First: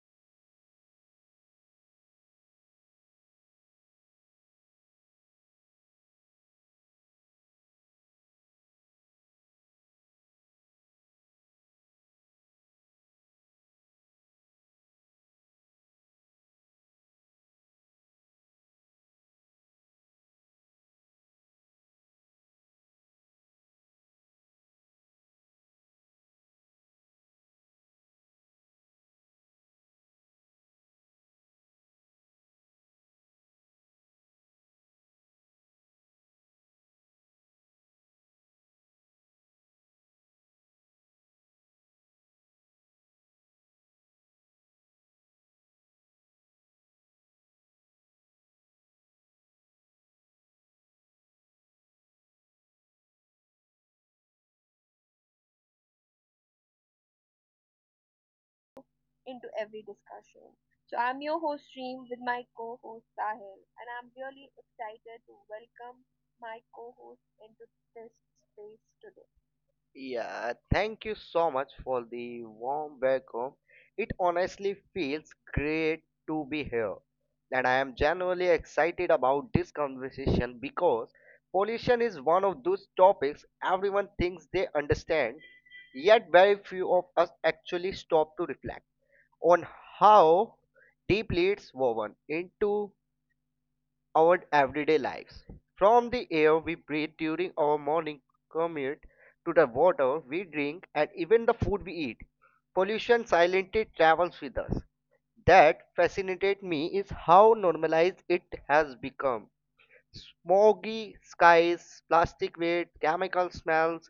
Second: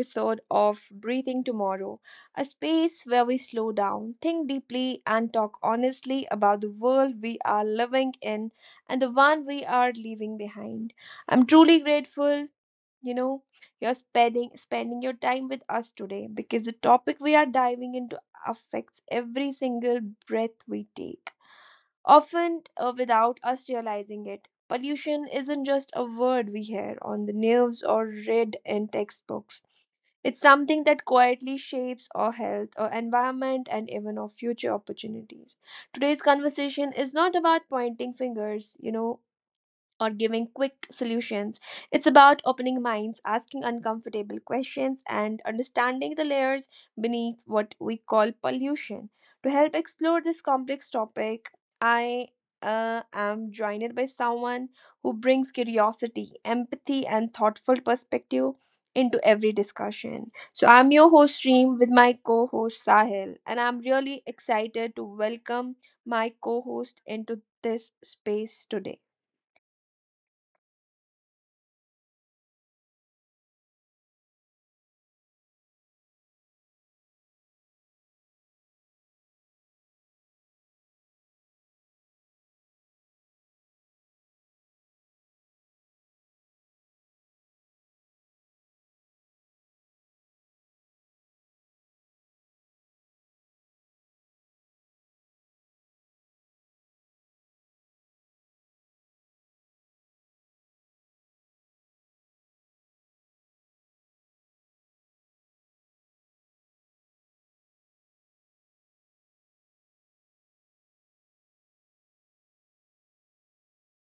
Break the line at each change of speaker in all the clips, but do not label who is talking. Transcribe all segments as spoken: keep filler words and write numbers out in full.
episode of Breathing Tomorrow, a space where we slow down, think deeply, and talk honestly about the world we are living in and the one we are leaving behind. I'm truly grateful, you know, you're spending, spending your time with us today because the topic we are diving into affects every single breath we take, often uh, without us realizing it. Pollution isn't just a word we hear on the news or read in textbooks. It's something that quietly shapes our health, our environment, and even our future opportunities. Today's conversation is not about pointing fingers, you know, or giving quick solutions. It's about opening minds, asking uncomfortable questions, and understanding the layers beneath what we call pollution. To help explore this complex topic, I uh, am joined by someone who brings curiosity, empathy, and thoughtful perspective into every discussion. So, I'm your host, Reem, with my co host, Sahil, and I'm really excited to welcome my co host into this space today.
Yeah, thank you so much for the warm welcome. It honestly feels great to be here. And I am genuinely excited about this conversation because pollution is one of those topics everyone thinks they understand, yet very few of us actually stop to reflect on how deeply it's woven into our everyday lives. From the air we breathe during our morning commute to the water we drink and even the food we eat, pollution silently travels with us. That fascinated me is how normalized it has become. Smoggy skies, plastic waste, chemical smells,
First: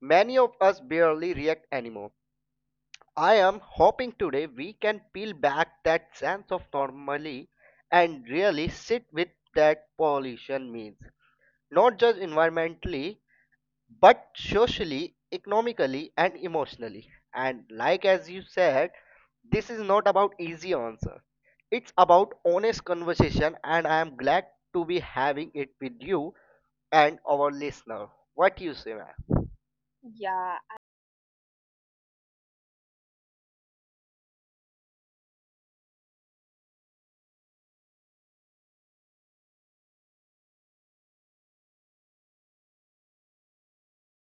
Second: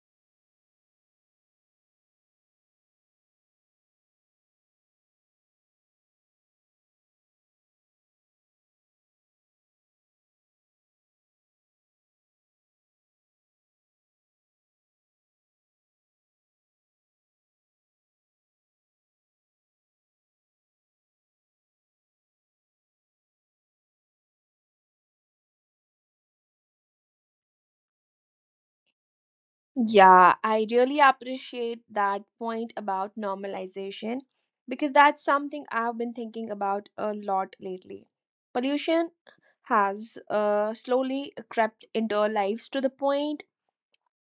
many of us barely react anymore. I am hoping today we can peel back that sense of normally and really sit with that pollution means not just environmentally but socially, economically, and emotionally. And like as you said, this is not about easy answer, it's about honest conversation, and I am glad to be having it with you and our listener. What you say, man?
Yeah, I really appreciate that point about normalization because that's something I've been thinking about a lot lately. Pollution has uh, slowly crept into our lives to the point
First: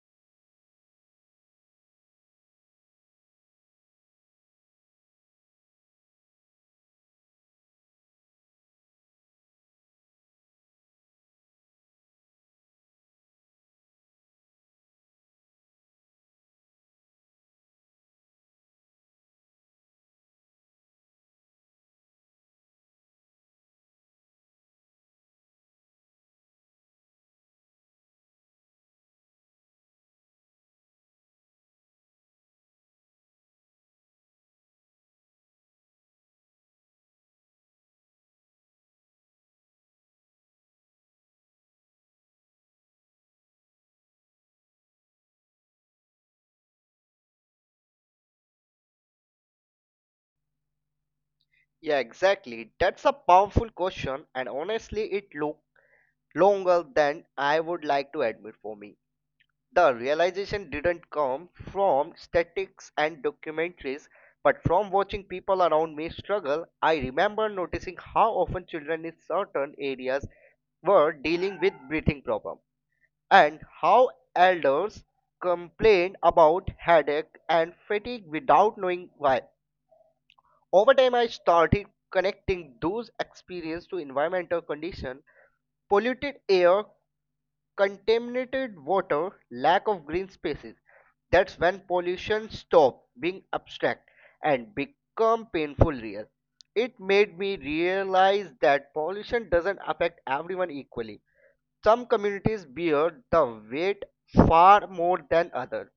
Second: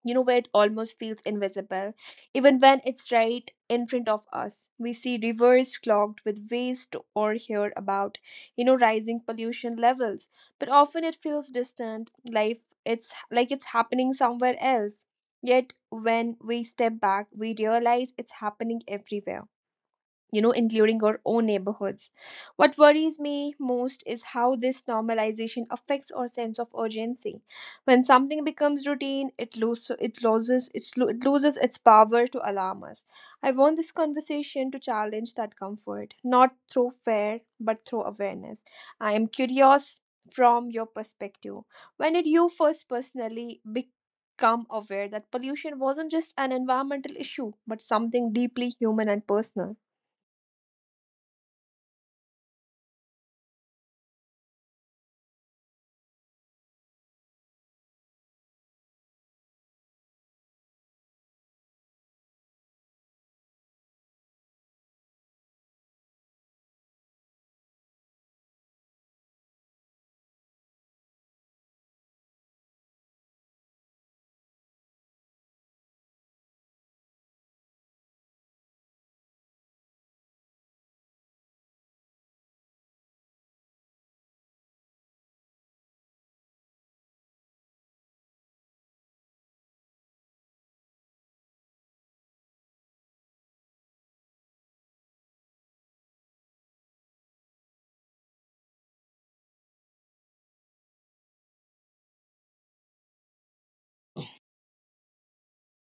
you know where it almost feels invisible even when it's right in front of us. We see rivers clogged with waste or hear about you know rising pollution levels, but often it feels distant life. It's like it's happening somewhere else. Yet, when we step back, we realize it's happening everywhere you know, including our own neighborhoods. What worries me most is how this normalization affects our sense of urgency. When something becomes routine, it loses it loses its lo- it loses its power to alarm us. I want this conversation to challenge that comfort, not through fear but through awareness. I am curious from your perspective. When did you first personally become aware that pollution wasn't just an environmental issue but something deeply human and personal?
Yeah, exactly, that's a powerful question. And honestly, it look longer than I would like to admit. For me, the realization didn't come from statics and documentaries, but from watching people around me struggle. I remember noticing how often children in certain areas were dealing with breathing problem, and how elders complained about headache and fatigue without knowing why. Over time I started connecting those experiences to environmental condition: polluted air, contaminated water, lack of green spaces. That's when pollution stopped being abstract and become painful real. It made me realize that pollution doesn't affect everyone equally. Some communities bear the weight far more than others,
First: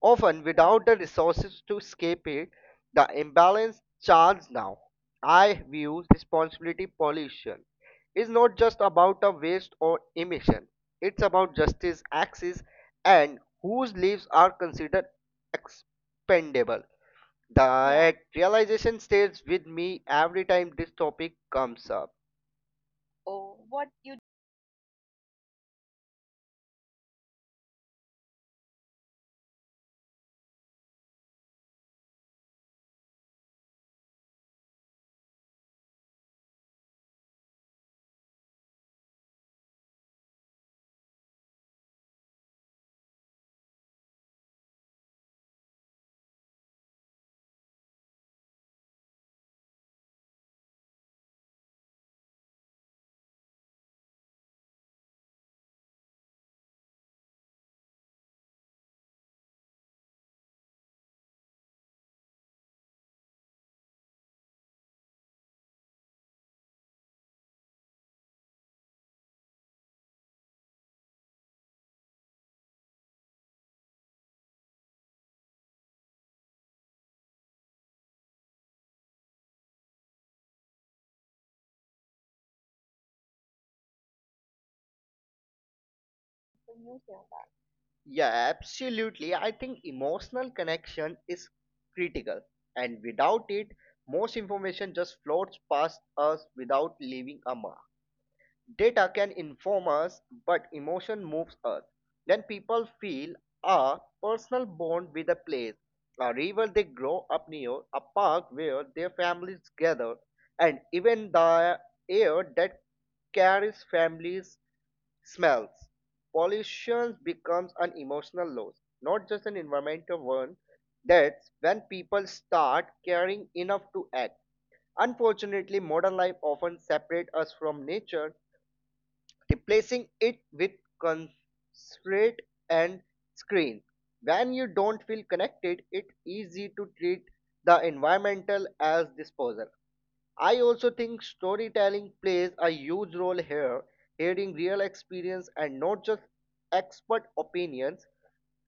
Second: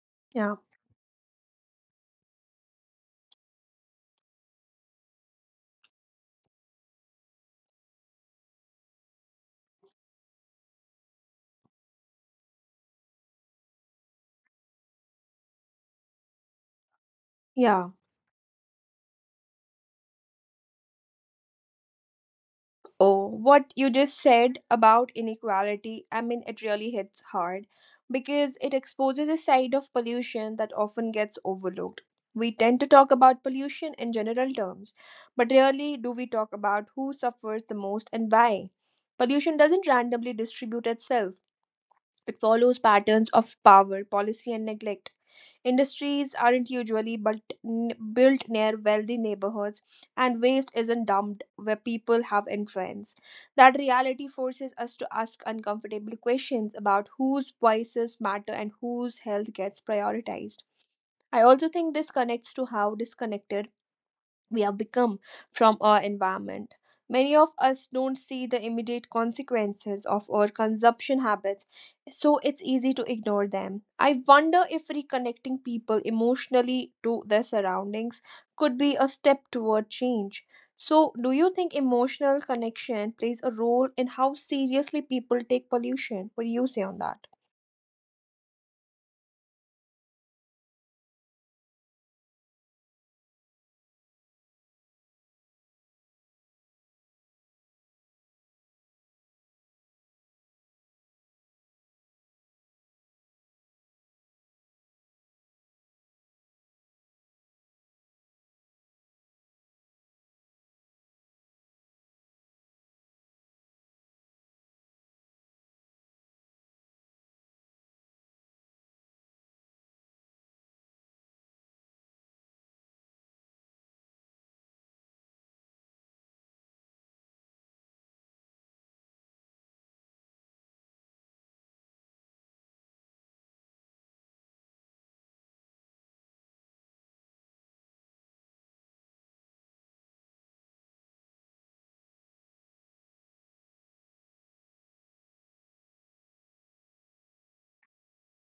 often
Yeah.
without the resources to escape it, the imbalance charge now. I view responsibility pollution is not just about a waste or emission. It's about justice, access, and whose lives are considered expendable.
Yeah.
Yeah. That realization stays with me every time this topic comes up.
Oh, what you just said about inequality, I mean, it really hits hard because it exposes a side of pollution that often gets overlooked. We tend to talk about pollution in general terms, but rarely do we talk about who suffers the most and why. Pollution doesn't randomly distribute itself, it follows patterns of power, policy, and neglect. Industries aren't usually built, built near wealthy neighborhoods, and waste isn't dumped where people have influence. That reality forces us to ask uncomfortable questions about whose voices matter and whose health gets prioritized. I also think this connects to how disconnected we have become from our environment. Many of us don't see the immediate consequences of our consumption habits, so it's easy to ignore them. I wonder if reconnecting people emotionally to their surroundings could be a step toward change. So, do you think emotional connection plays a role in how seriously people take pollution? What do you say on that?
Yeah, absolutely. I think emotional connection is critical, and without it, most information just floats past us without leaving a mark. Data can inform us, but emotion moves us. When people feel a personal bond with a place, a river they grow up near, a park where their families gather, and even the air that carries families smells. Pollution becomes an emotional loss, not just an environmental one. That's when people start caring enough to act. Unfortunately, modern life often separates us from nature, replacing it with constraint and screen. When you don't feel connected, it's easy to treat the environmental as disposal. I also think storytelling plays a huge role here. Hearing real experience and not just expert opinions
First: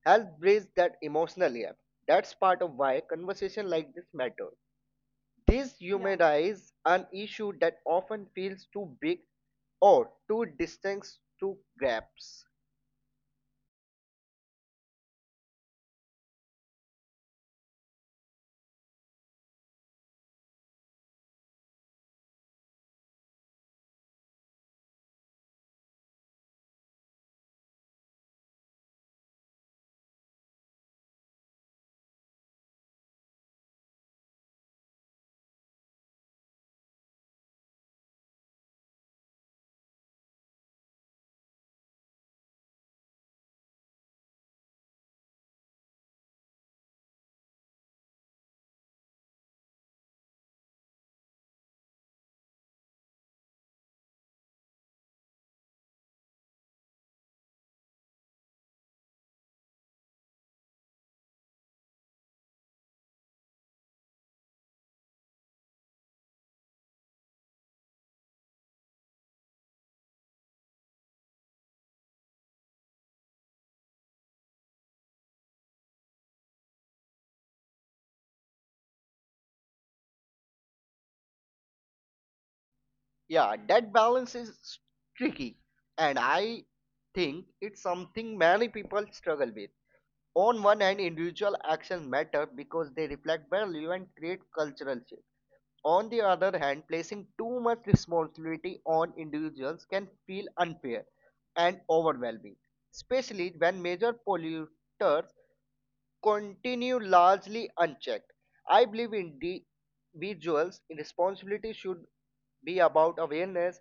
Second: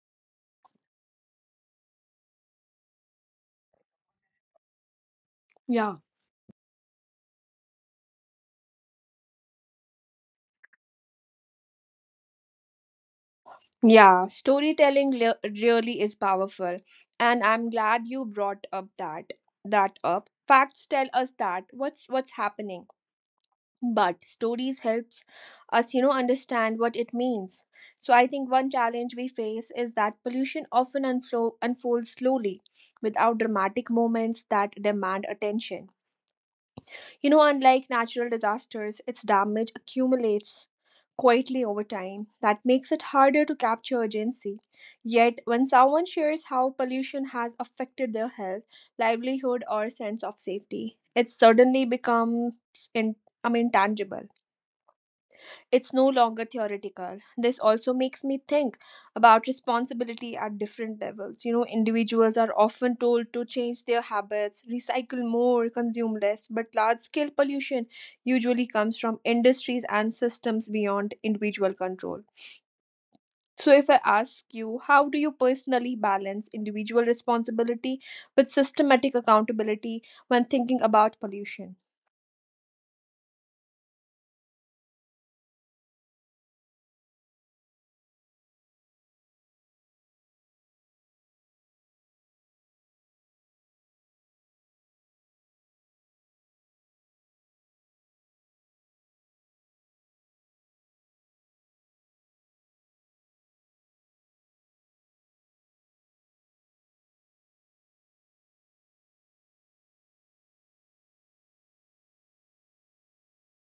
helps bridge that emotional gap. That's part of why conversation like this matter. This
Yeah.
Yeah. humanize an issue that often feels too big or too distant to grasp.
Yeah, storytelling le- really is powerful, and I'm glad you brought up that that up. Facts tell us that what's what's happening, but stories helps us, you know, understand what it means. So I think one challenge we face is that pollution often unflo- unfolds slowly, without dramatic moments that demand attention. You know, unlike natural disasters, its damage accumulates quietly over time. That makes it harder to capture urgency. Yet, when someone shares how pollution has affected their health, livelihood, or sense of safety, it suddenly becomes in, I mean, tangible. It's no longer theoretical. This also makes me think about responsibility at different levels. You know, individuals are often told to change their habits, recycle more, consume less, but large scale pollution usually comes from industries and systems beyond individual control. So, if I ask you, how do you personally balance individual responsibility with systematic accountability when thinking about pollution?
Yeah, that balance is tricky, and I think it's something many people struggle with. On one hand, individual actions matter because they reflect value and create cultural shift. On the other hand, placing too much responsibility on individuals can feel unfair and overwhelming, especially when major polluters continue largely unchecked. I believe individuals' responsibility should be about awareness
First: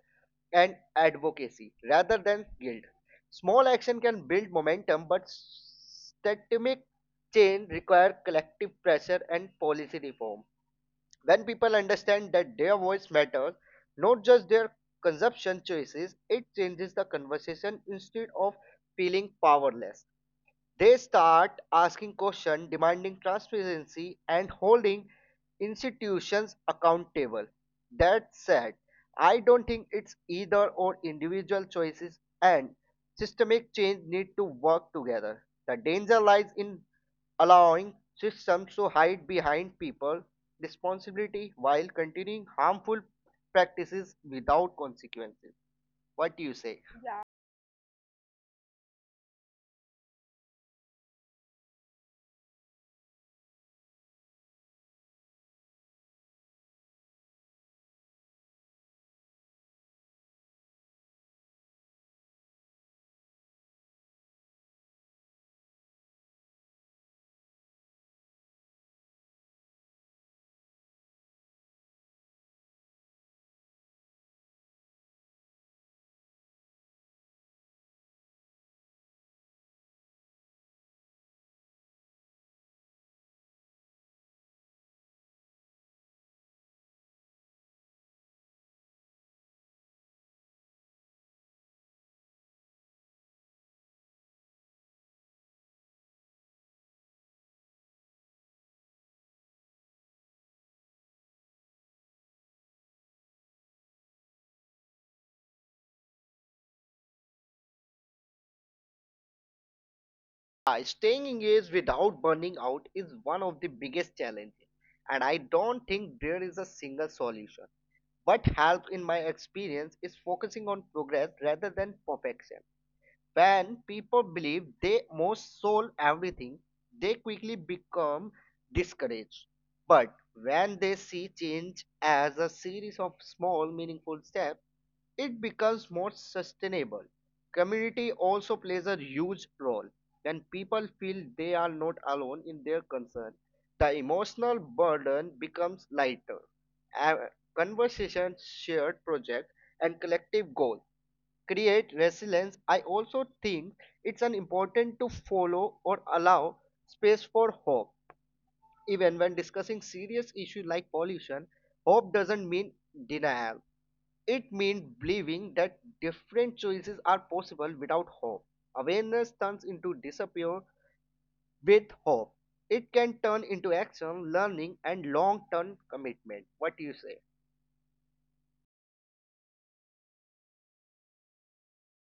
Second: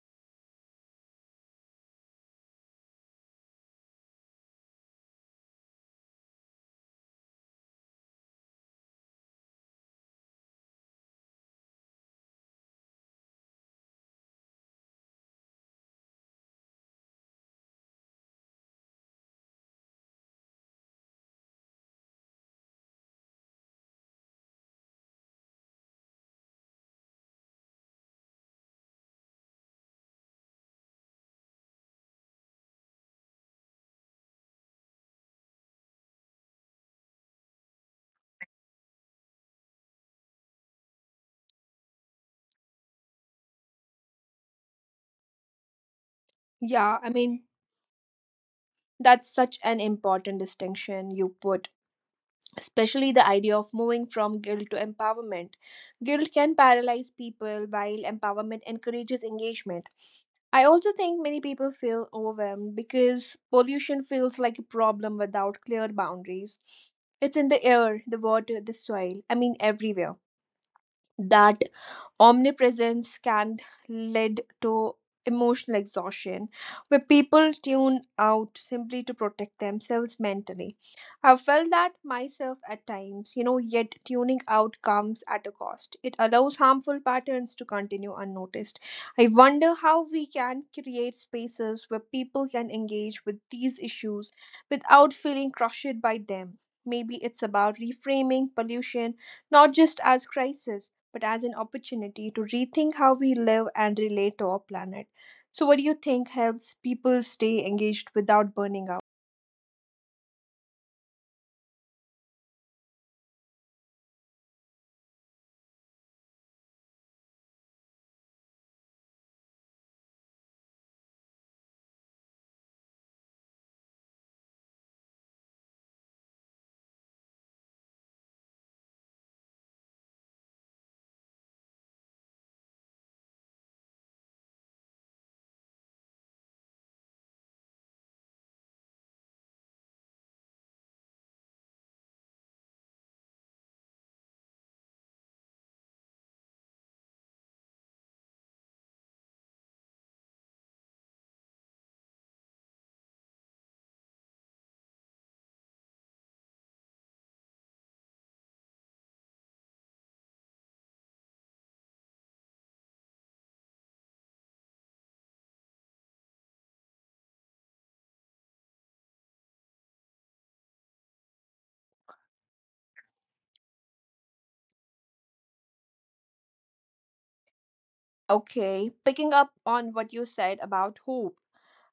and advocacy rather than guilt. Small action can build momentum, but systemic change requires collective pressure and policy reform. When people understand that their voice matters, not just their consumption choices, it changes the conversation. Instead of feeling powerless, they start asking questions, demanding transparency, and holding institutions accountable. That said, I don't think it's either or. Individual choices and systemic change need to work together. The danger lies in allowing systems to hide behind people responsibility while continuing harmful practices without consequences. What do you say?
Yeah, I mean, that's such an important distinction you put, especially the idea of moving from guilt to empowerment. Guilt can paralyze people while empowerment encourages engagement. I also think many people feel overwhelmed because pollution feels like a problem without clear boundaries. It's in the air, the water, the soil, I mean, everywhere. That omnipresence can lead to emotional exhaustion where people tune out simply to protect themselves mentally. I've felt that myself at times you know yet tuning out comes at a cost. It allows harmful patterns to continue unnoticed. I wonder how we can create spaces where people can engage with these issues without feeling crushed by them. Maybe it's about reframing pollution, not just as crisis but as an opportunity to rethink how we live and relate to our planet. So, what do you think helps people stay engaged without burning out?
Uh, staying engaged without burning out is one of the biggest challenges, and I don't think there is a single solution. What helps in my experience is focusing on progress rather than perfection. When people believe they must solve everything, they quickly become discouraged. But when they see change as a series of small, meaningful steps, it becomes more sustainable. Community also plays a huge role. When people feel they are not alone in their concern, the emotional burden becomes lighter. A- Conversation, shared project, and collective goal create resilience. I also think it's an important to follow or allow space for hope, even when discussing serious issues like pollution. Hope doesn't mean denial, it means believing that different choices are possible. Without hope, awareness turns into disappear. With hope, it can turn into action, learning, and long term commitment. What do you say?
Okay, picking up on what you said about hope.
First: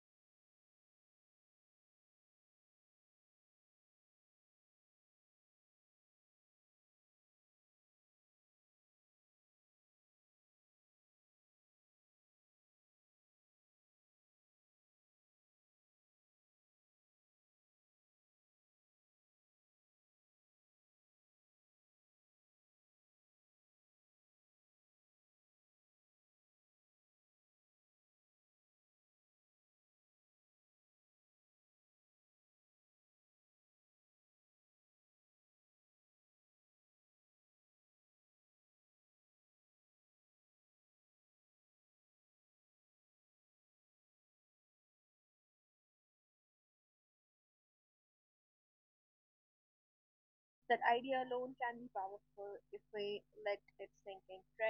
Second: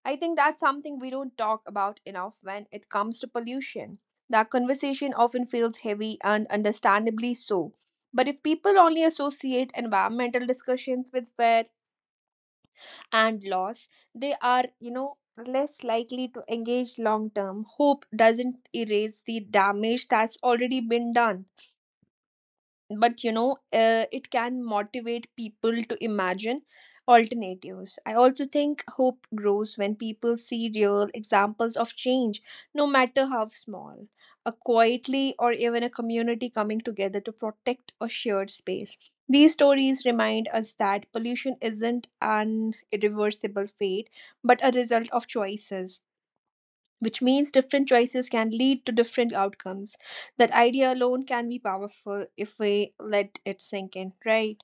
I think that's something we don't talk about enough when it comes to pollution. That conversation often feels heavy and understandably so. But if people only associate environmental discussions with fear, and loss, they are, you know, less likely to engage long term. Hope doesn't erase the damage that's already been done, but you know uh, it can motivate people to imagine alternatives. I also think hope grows when people see real examples of change, no matter how small, a quietly or even a community coming together to protect a shared space. These stories remind us that pollution isn't an irreversible fate but a result of choices, which means different choices can lead to different outcomes. That idea alone can be powerful if we let it sink in, right?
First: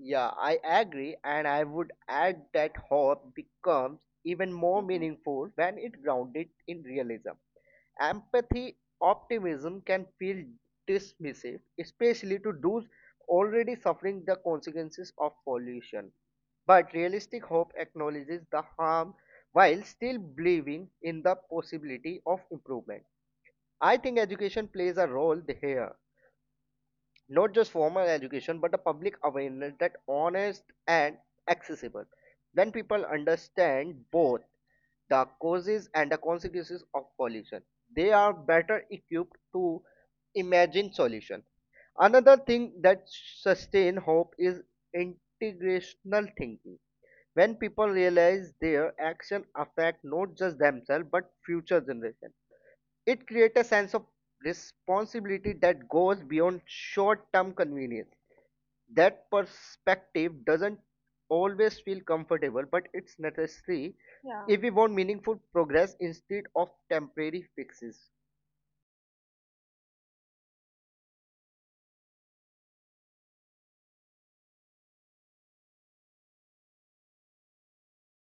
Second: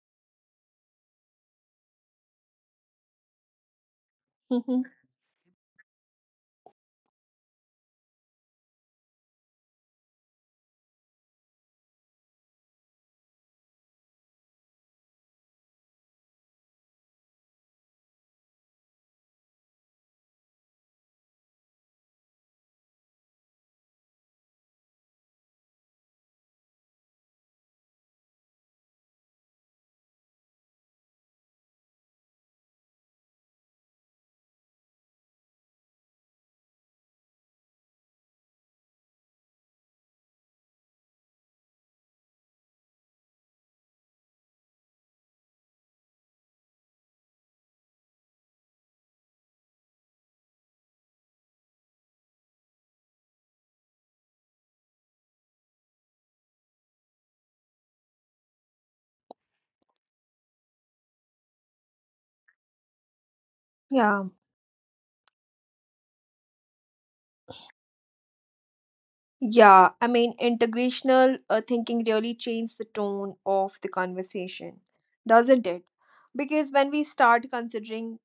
Yeah, I agree, and I would add that hope becomes even more
Hmm.
meaningful when it's grounded in realism. Empathy, optimism can feel dismissive, especially to those already suffering the consequences of pollution. But realistic hope acknowledges the harm while still believing in the possibility of improvement. I think education plays a role here, not just formal education but a public awareness that honest and accessible. When people understand both the causes and the consequences of pollution, they are better equipped to imagine solution. Another thing that sustain hope is integrational thinking. When people realize their action affect not just themselves but future generation, it creates a sense of responsibility that goes beyond short term convenience. That perspective doesn't always feel comfortable, but it's necessary
Yeah.
if we want meaningful progress instead of temporary fixes.
Yeah, I mean, integrational uh, thinking really changed the tone of the conversation, doesn't it? Because when we start considering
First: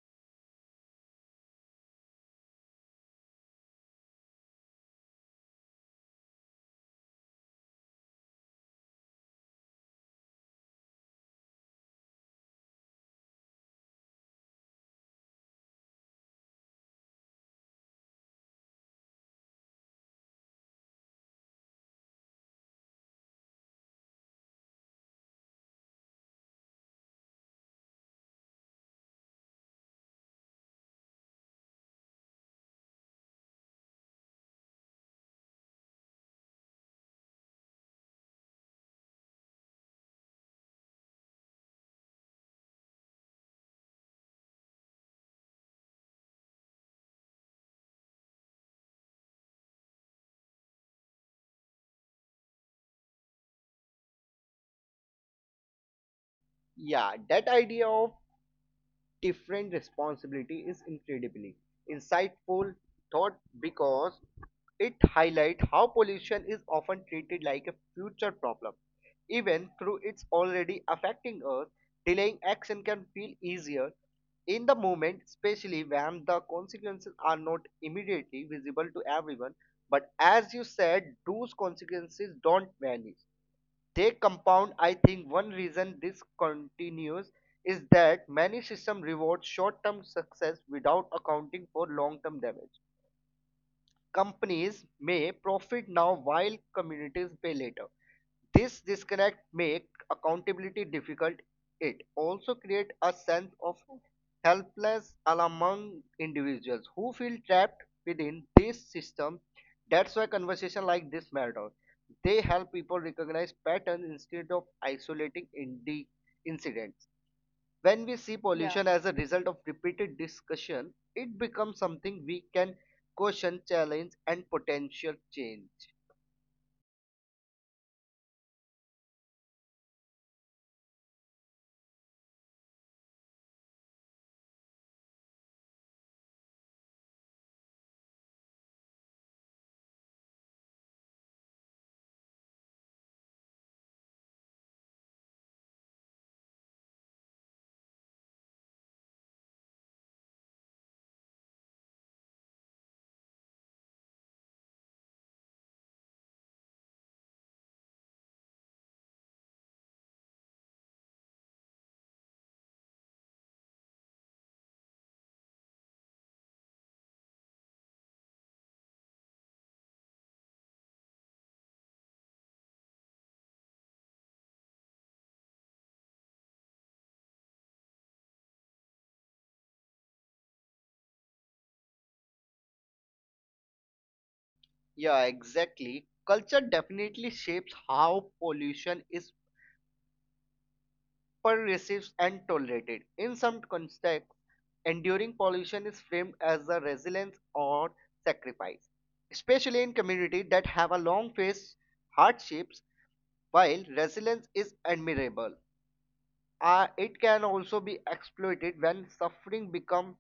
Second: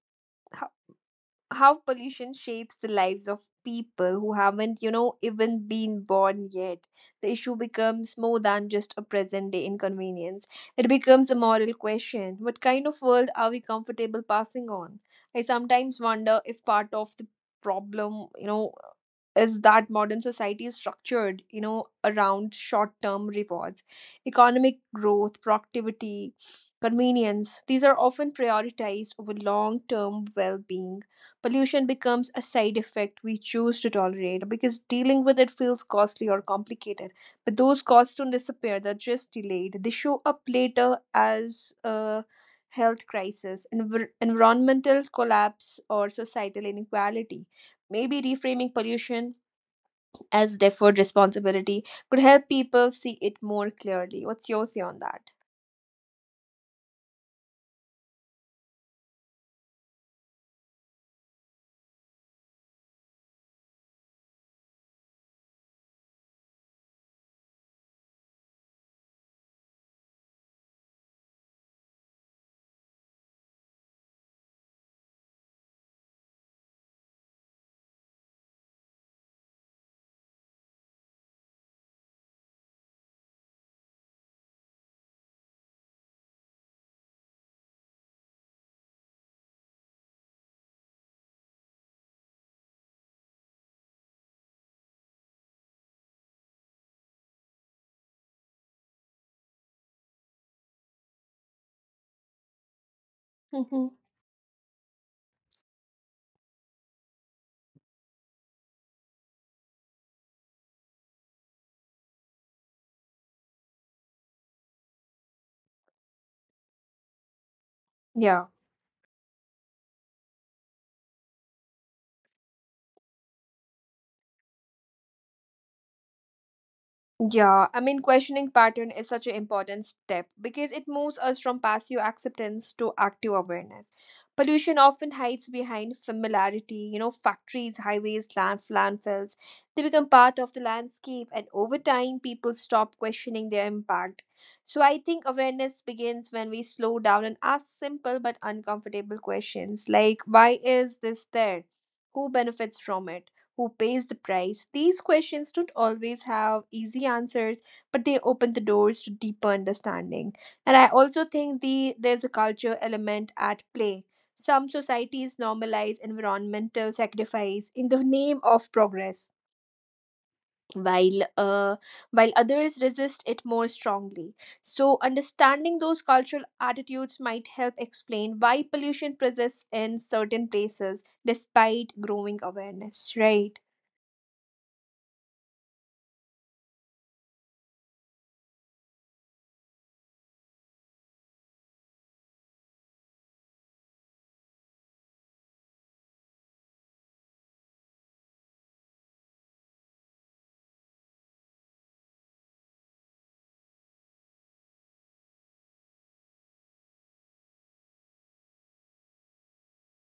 how pollution shapes the lives of people who haven't, you know, even been born yet. The issue becomes more than just a present day inconvenience. It becomes a moral question. What kind of world are we comfortable passing on? I sometimes wonder if part of the problem, you know, is that modern society is structured, you know, around short term rewards, economic growth, productivity, convenience. These are often prioritized over long term well being. Pollution becomes a side effect we choose to tolerate because dealing with it feels costly or complicated. But those costs don't disappear, they're just delayed. They show up later as a health crisis, envir- environmental collapse, or societal inequality. Maybe reframing pollution as deferred responsibility could help people see it more clearly. What's your say on that?
Yeah, that idea of different responsibility is incredibly insightful thought, because it highlights how pollution is often treated like a future problem, even through it's already affecting us. Delaying action can feel easier in the moment, especially when the consequences are not immediately visible to everyone. But as you said, those consequences don't vanish, they compound. I think one reason this continues is that many systems reward short term success without accounting for long term damage. Companies may profit now while communities pay later. This disconnect make accountability difficult. It also create a sense of
Hmm.
helplessness among individuals who feel trapped within this system. That's why conversation like this matter. They help people recognize patterns instead of isolating indi- incidents. When we see Yeah.
Yeah.
pollution yeah as a result of repeated discussion, it becomes something we can question, challenge, and potential change.
Yeah, I mean, questioning pattern is such an important step because it moves us from passive acceptance to active awareness. Pollution often hides behind familiarity. You know, factories, highways, land, landfills, they become part of the landscape, and over time, people stop questioning their impact. So, I think awareness begins when we slow down and ask simple but uncomfortable questions like, why is this there? Who benefits from it? Who pays the price? These questions don't always have easy answers, but they open the doors to deeper understanding. And I also think the there's a culture element at play. Some societies normalize environmental sacrifice in the name of progress, while uh, while others resist it more strongly. So, understanding those cultural attitudes might help explain why pollution persists in certain places despite growing awareness, right?
Yeah, exactly. Culture definitely shapes how pollution is perceived and tolerated. In some contexts, enduring pollution is framed as a resilience or sacrifice, especially in communities that have a long faced hardships. While resilience is admirable, uh, it can also be exploited. When suffering becomes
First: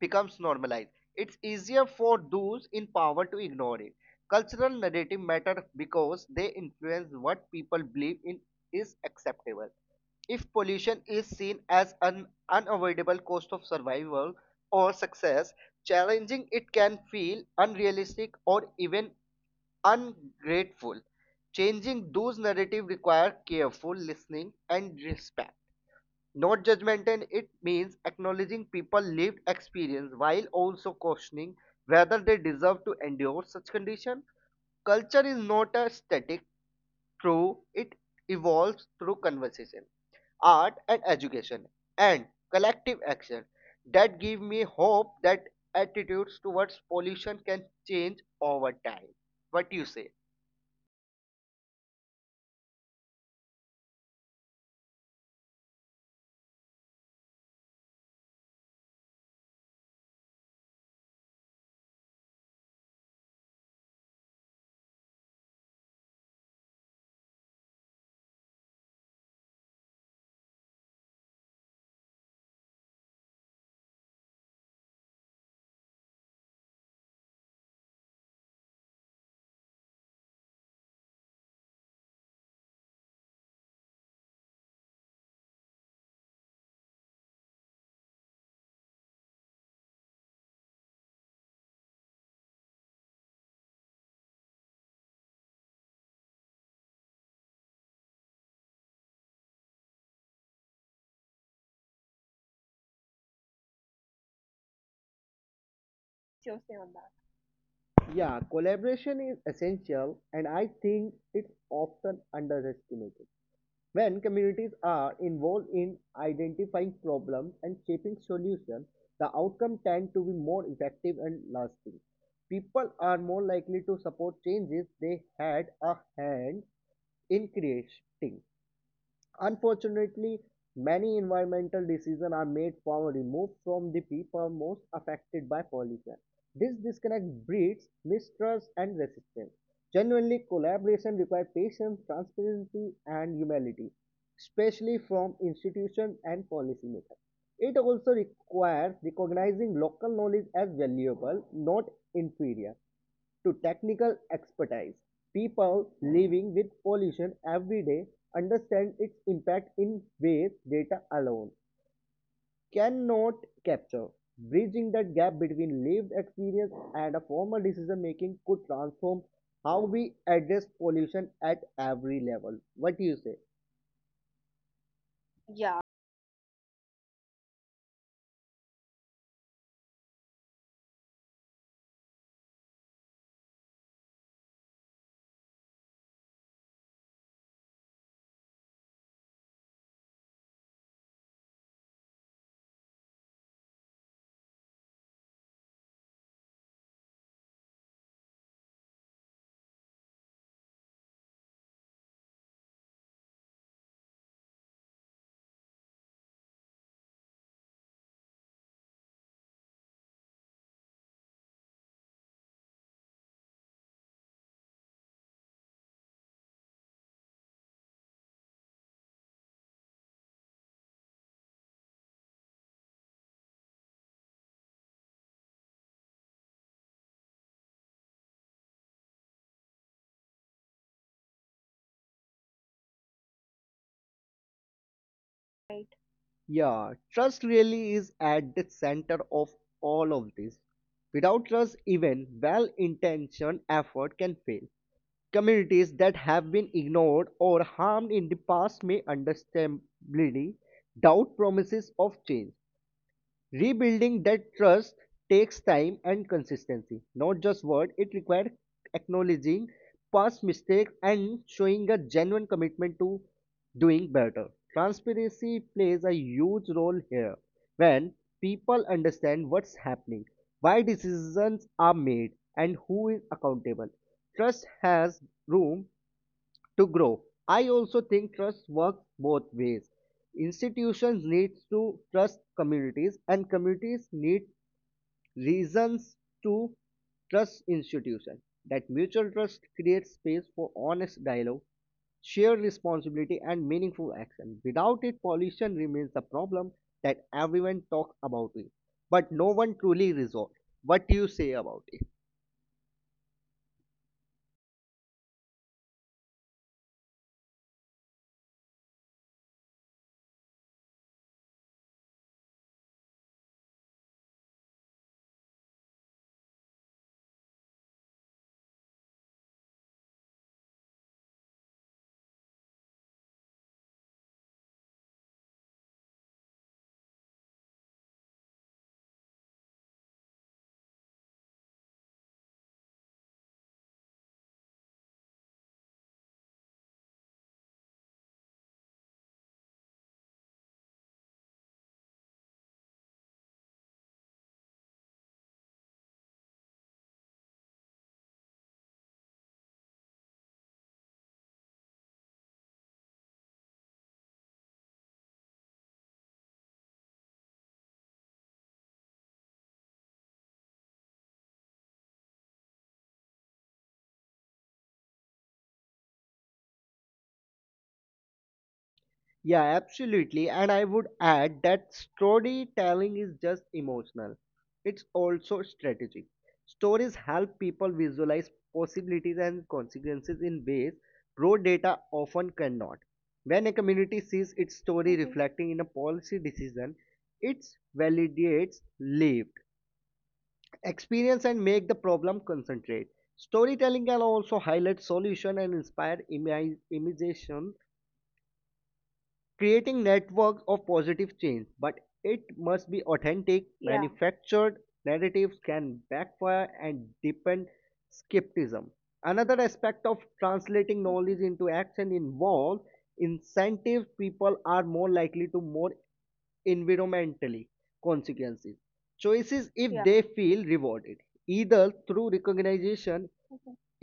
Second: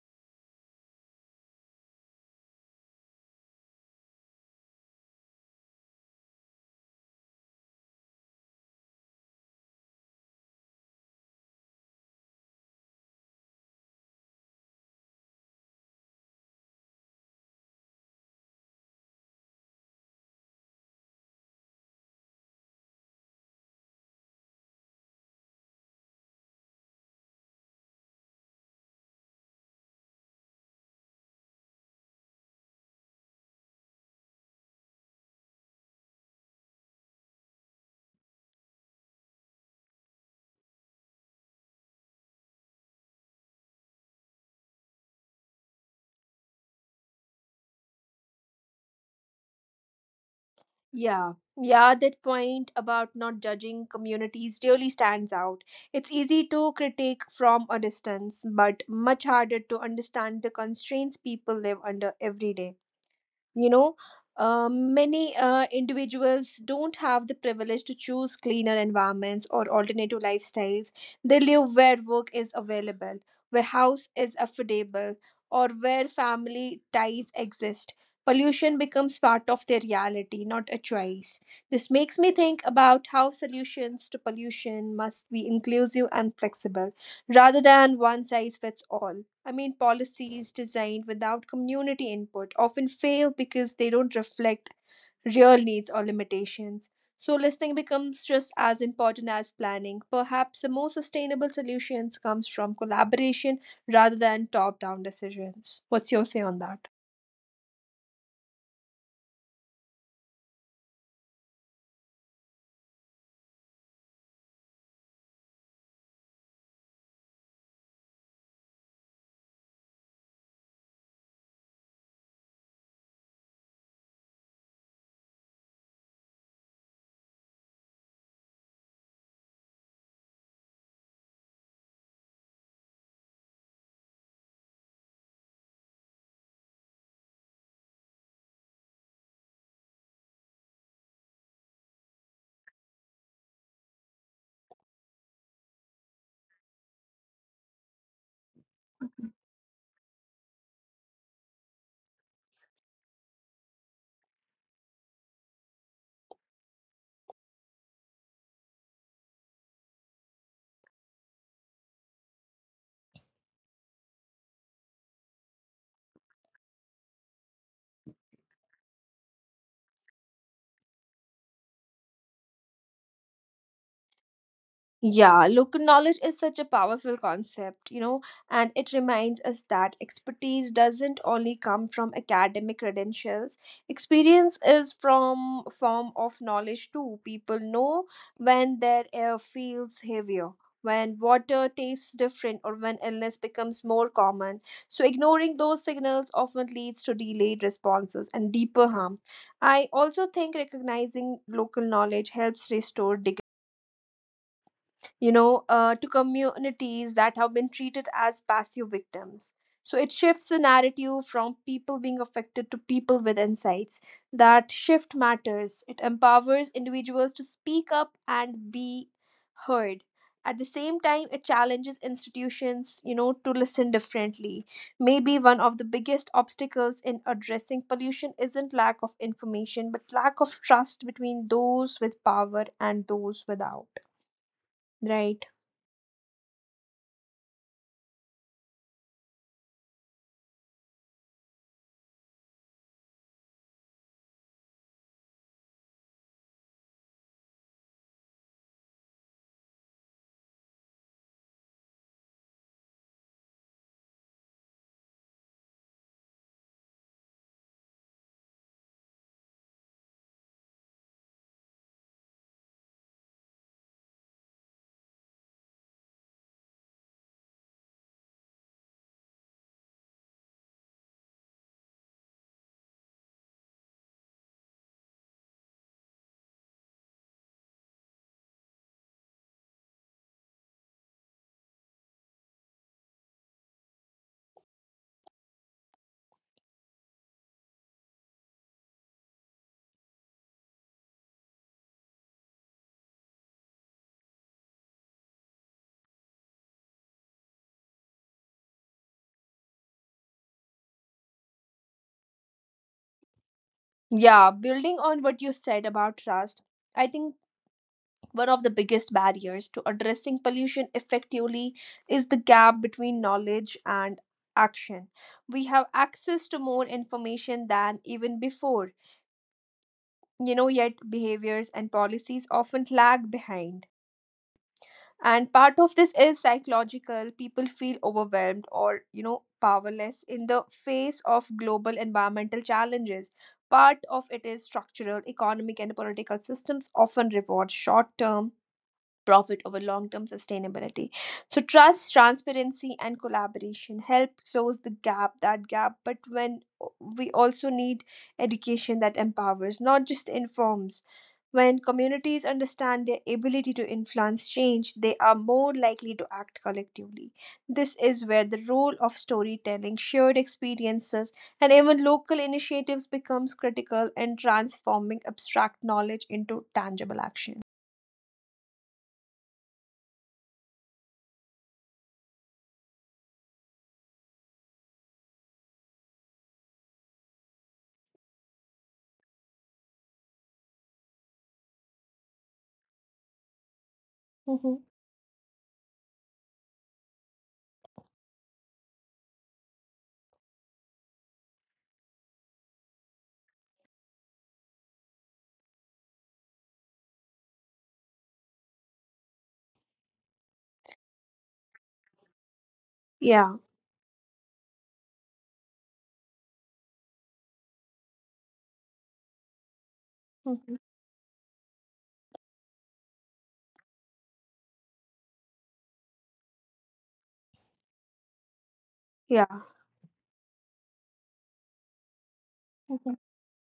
becomes normalized, it's easier for those in power to ignore it. Cultural narrative matter because they influence what people believe in is acceptable. If pollution is seen as an unavoidable cost of survival or success, challenging it can feel unrealistic or even ungrateful. Changing those narratives require careful listening and respect. Not judgmental, it means acknowledging people's lived experience while also questioning whether they deserve to endure such condition. Culture is not a static true, it evolves through conversation, art and education, and collective action. That give me hope that attitudes towards pollution can change over time. What you say?
Yeah, yeah, that point about not judging communities really stands out. It's easy to critique from a distance, but much harder to understand the constraints people live under every day. You know uh, many uh, individuals don't have the privilege to choose cleaner environments or alternative lifestyles. They live where work is available, where house is affordable, or where family ties exist. Pollution becomes part of their reality, not a choice. This makes me think about how solutions to pollution must be inclusive and flexible rather than one size fits all. I mean, policies designed without community input often fail because they don't reflect real needs or limitations. So, listening becomes just as important as planning. Perhaps the most sustainable solutions comes from collaboration rather than top-down decisions. What's your say on that?
Yeah, collaboration is essential and I think it's often underestimated. When communities are involved in identifying problems and shaping solutions, the outcome tend to be more effective and lasting. People are more likely to support changes they had a hand in creating. Unfortunately, many environmental decisions are made far removed from the people most affected by pollution. This disconnect breeds mistrust and resistance. Genuinely, collaboration requires patience, transparency, and humility, especially from institutions and policymakers. It also requires recognizing local knowledge as valuable, not inferior to technical expertise. People living with pollution every day understand its impact in ways data alone cannot capture. Bridging that gap between lived experience and a formal decision making could transform how we address pollution at every level. What do you say?
Yeah, local knowledge is such a powerful concept, you know, and it reminds us that expertise doesn't only come from academic credentials. Experience is from a form of knowledge too. People know when their air feels heavier, when water tastes different, or when illness becomes more common. So ignoring those signals often leads to delayed responses and deeper harm. I also think recognizing local knowledge helps restore dignity you know, uh, to communities that have been treated as passive victims. So it shifts the narrative from people being affected to people with insights. That shift matters. It empowers individuals to speak up and be heard. At the same time, it challenges institutions, you know, to listen differently. Maybe one of the biggest obstacles in addressing pollution isn't lack of information, but lack of trust between those with power and those without, right?
Yeah, trust really is at the center of all of this. Without trust, even well intentioned effort can fail. Communities that have been ignored or harmed in the past may understandably doubt promises of change. Rebuilding that trust takes time and consistency, not just word. It requires acknowledging past mistakes and showing a genuine commitment to doing better. Transparency plays a huge role here. When people understand what's happening, why decisions are made, and who is accountable, trust has room to grow. I also think trust works both ways. Institutions need to trust communities, and communities need reasons to trust institutions. That mutual trust creates space for honest dialogue, shared responsibility, and meaningful action. Without it, pollution remains a problem that everyone talks about it, but no one truly resolves. What do you say about it?
Yeah, building on what you said about trust, I think one of the biggest barriers to addressing pollution effectively is the gap between knowledge and action. We have access to more information than even before, you know, yet behaviors and policies often lag behind. And part of this is psychological. People feel overwhelmed or you know powerless in the face of global environmental challenges. Part of it is structural. Economic and political systems often reward short term profit over long term sustainability. So, trust, transparency, and collaboration help close the gap, that gap. But when we also need education that empowers, not just informs. When communities understand their ability to influence change, they are more likely to act collectively. This is where the role of storytelling, shared experiences, and even local initiatives becomes critical in transforming abstract knowledge into tangible action.
Yeah, absolutely. And I would add that storytelling is just emotional. It's also strategic. Stories help people visualize possibilities and consequences in ways raw data often cannot. When a community sees its
Mhm.
story reflecting in a policy decision, it validates lived experience and make the problem concentrate. Storytelling can also highlight solution and inspire imaginations, creating network of positive change. But it must be authentic
Yeah.
Yeah. Manufactured narratives can backfire and deepen skepticism. Another aspect of translating
Mhm.
knowledge into action involves incentives. People are more likely to more environmentally consequences choices if,
Yeah.
yeah, they feel rewarded, either through recognition,
Mhm.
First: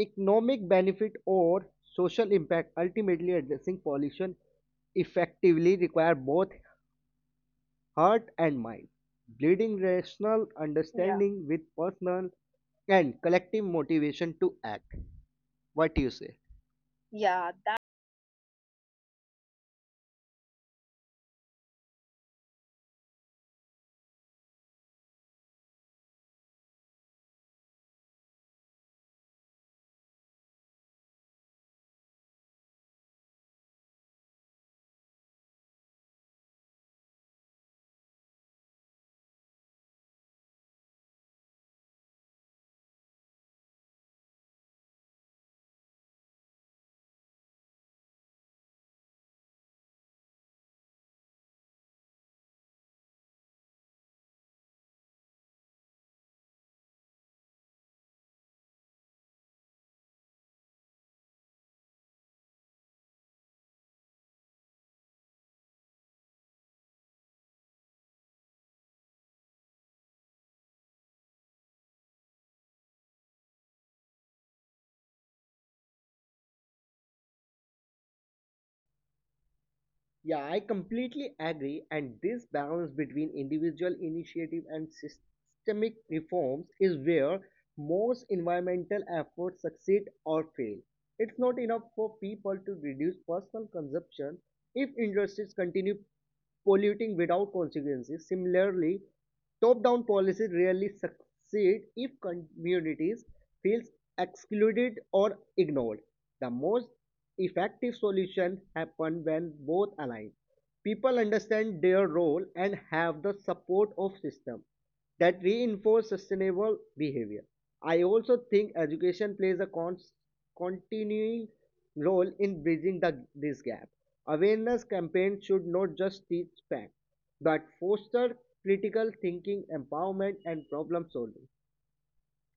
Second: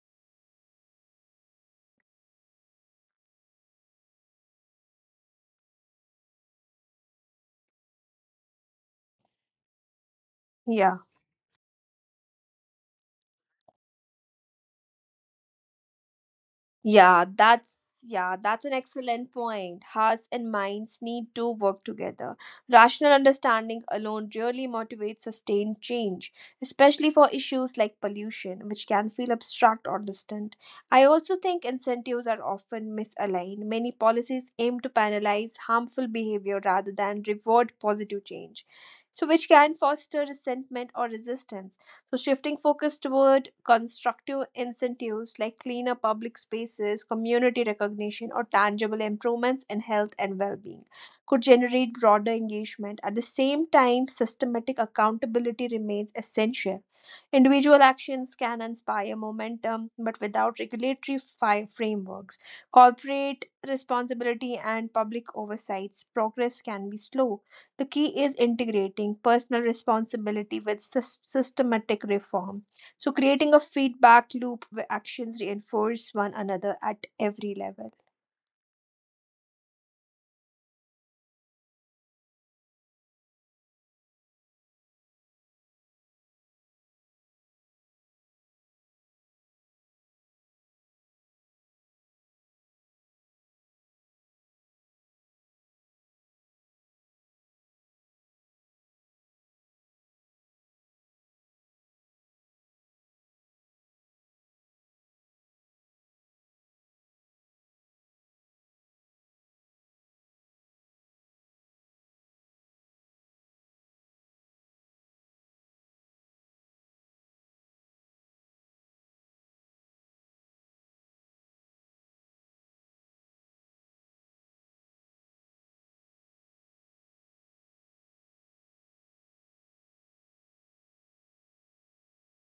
economic benefit, or social impact. Ultimately, addressing pollution effectively require both heart and mind, bleeding rational, yeah,
Yeah.
understanding with personal and collective motivation to act. What do you say?
Yeah, that's yeah, that's an excellent point. Hearts and minds need to work together. Rational understanding alone really motivates sustained change, especially for issues like pollution, which can feel abstract or distant. I also think incentives are often misaligned. Many policies aim to penalize harmful behavior rather than reward positive change. So, which can foster resentment or resistance. So, shifting focus toward constructive incentives like cleaner public spaces, community recognition, or tangible improvements in health and well being could generate broader engagement. At the same time, systematic accountability remains essential. Individual actions can inspire momentum, but without regulatory fi- frameworks, corporate responsibility, and public oversights, progress can be slow. The key is integrating personal responsibility with sys- systematic reform. So, creating a feedback loop where actions reinforce one another at every level.
Yeah, I completely agree. And this balance between individual initiative and systemic reforms is where most environmental efforts succeed or fail. It's not enough for people to reduce personal consumption if industries continue polluting without consequences. Similarly, top down policies rarely succeed if communities feel excluded or ignored. The most effective solutions happen when both align. People understand their role and have the support of system that reinforce sustainable behavior. I also think education plays a con- continuing role in bridging the, this gap. Awareness campaigns should not just teach facts, but foster critical thinking, empowerment, and problem solving.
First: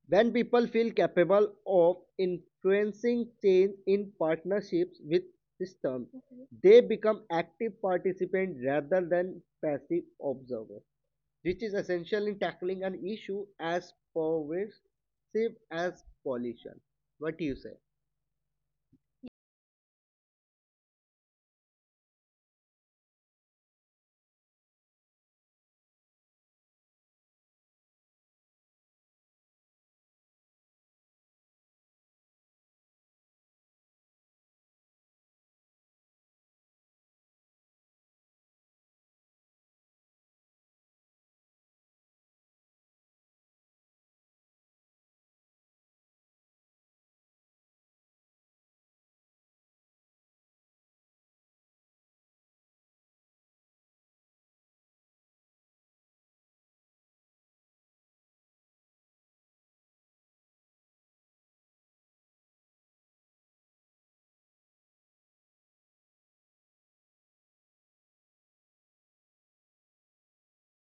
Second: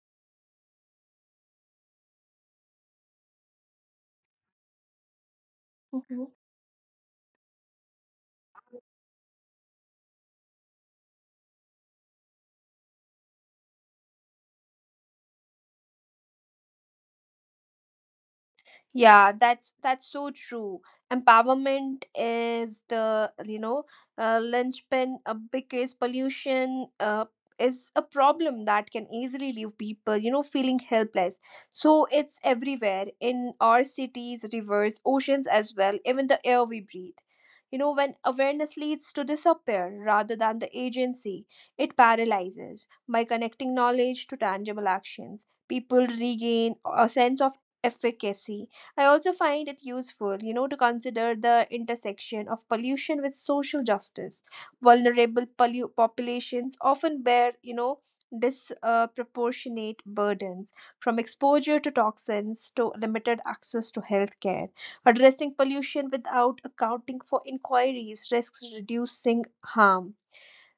When people feel capable of influencing change in partnerships with systems,
Mm-hmm.
they become active participants rather than passive observers, which is essential in tackling an issue as pervasive as pollution. What do you say?
Yeah, that's that's so true. Empowerment is the you know uh, linchpin, uh, because pollution uh, is a problem that can easily leave people you know feeling helpless. So it's everywhere in our cities, rivers, oceans as well, even the air we breathe. You know, when awareness leads to disappear rather than the agency, it paralyzes. By connecting knowledge to tangible actions, people regain a sense of efficacy. I also find it useful, you know, to consider the intersection of pollution with social justice. Vulnerable pollu- populations often bear, you know, disproportionate burdens from exposure to toxins to limited access to healthcare. Addressing pollution without accounting for inquiries risks reducing harm.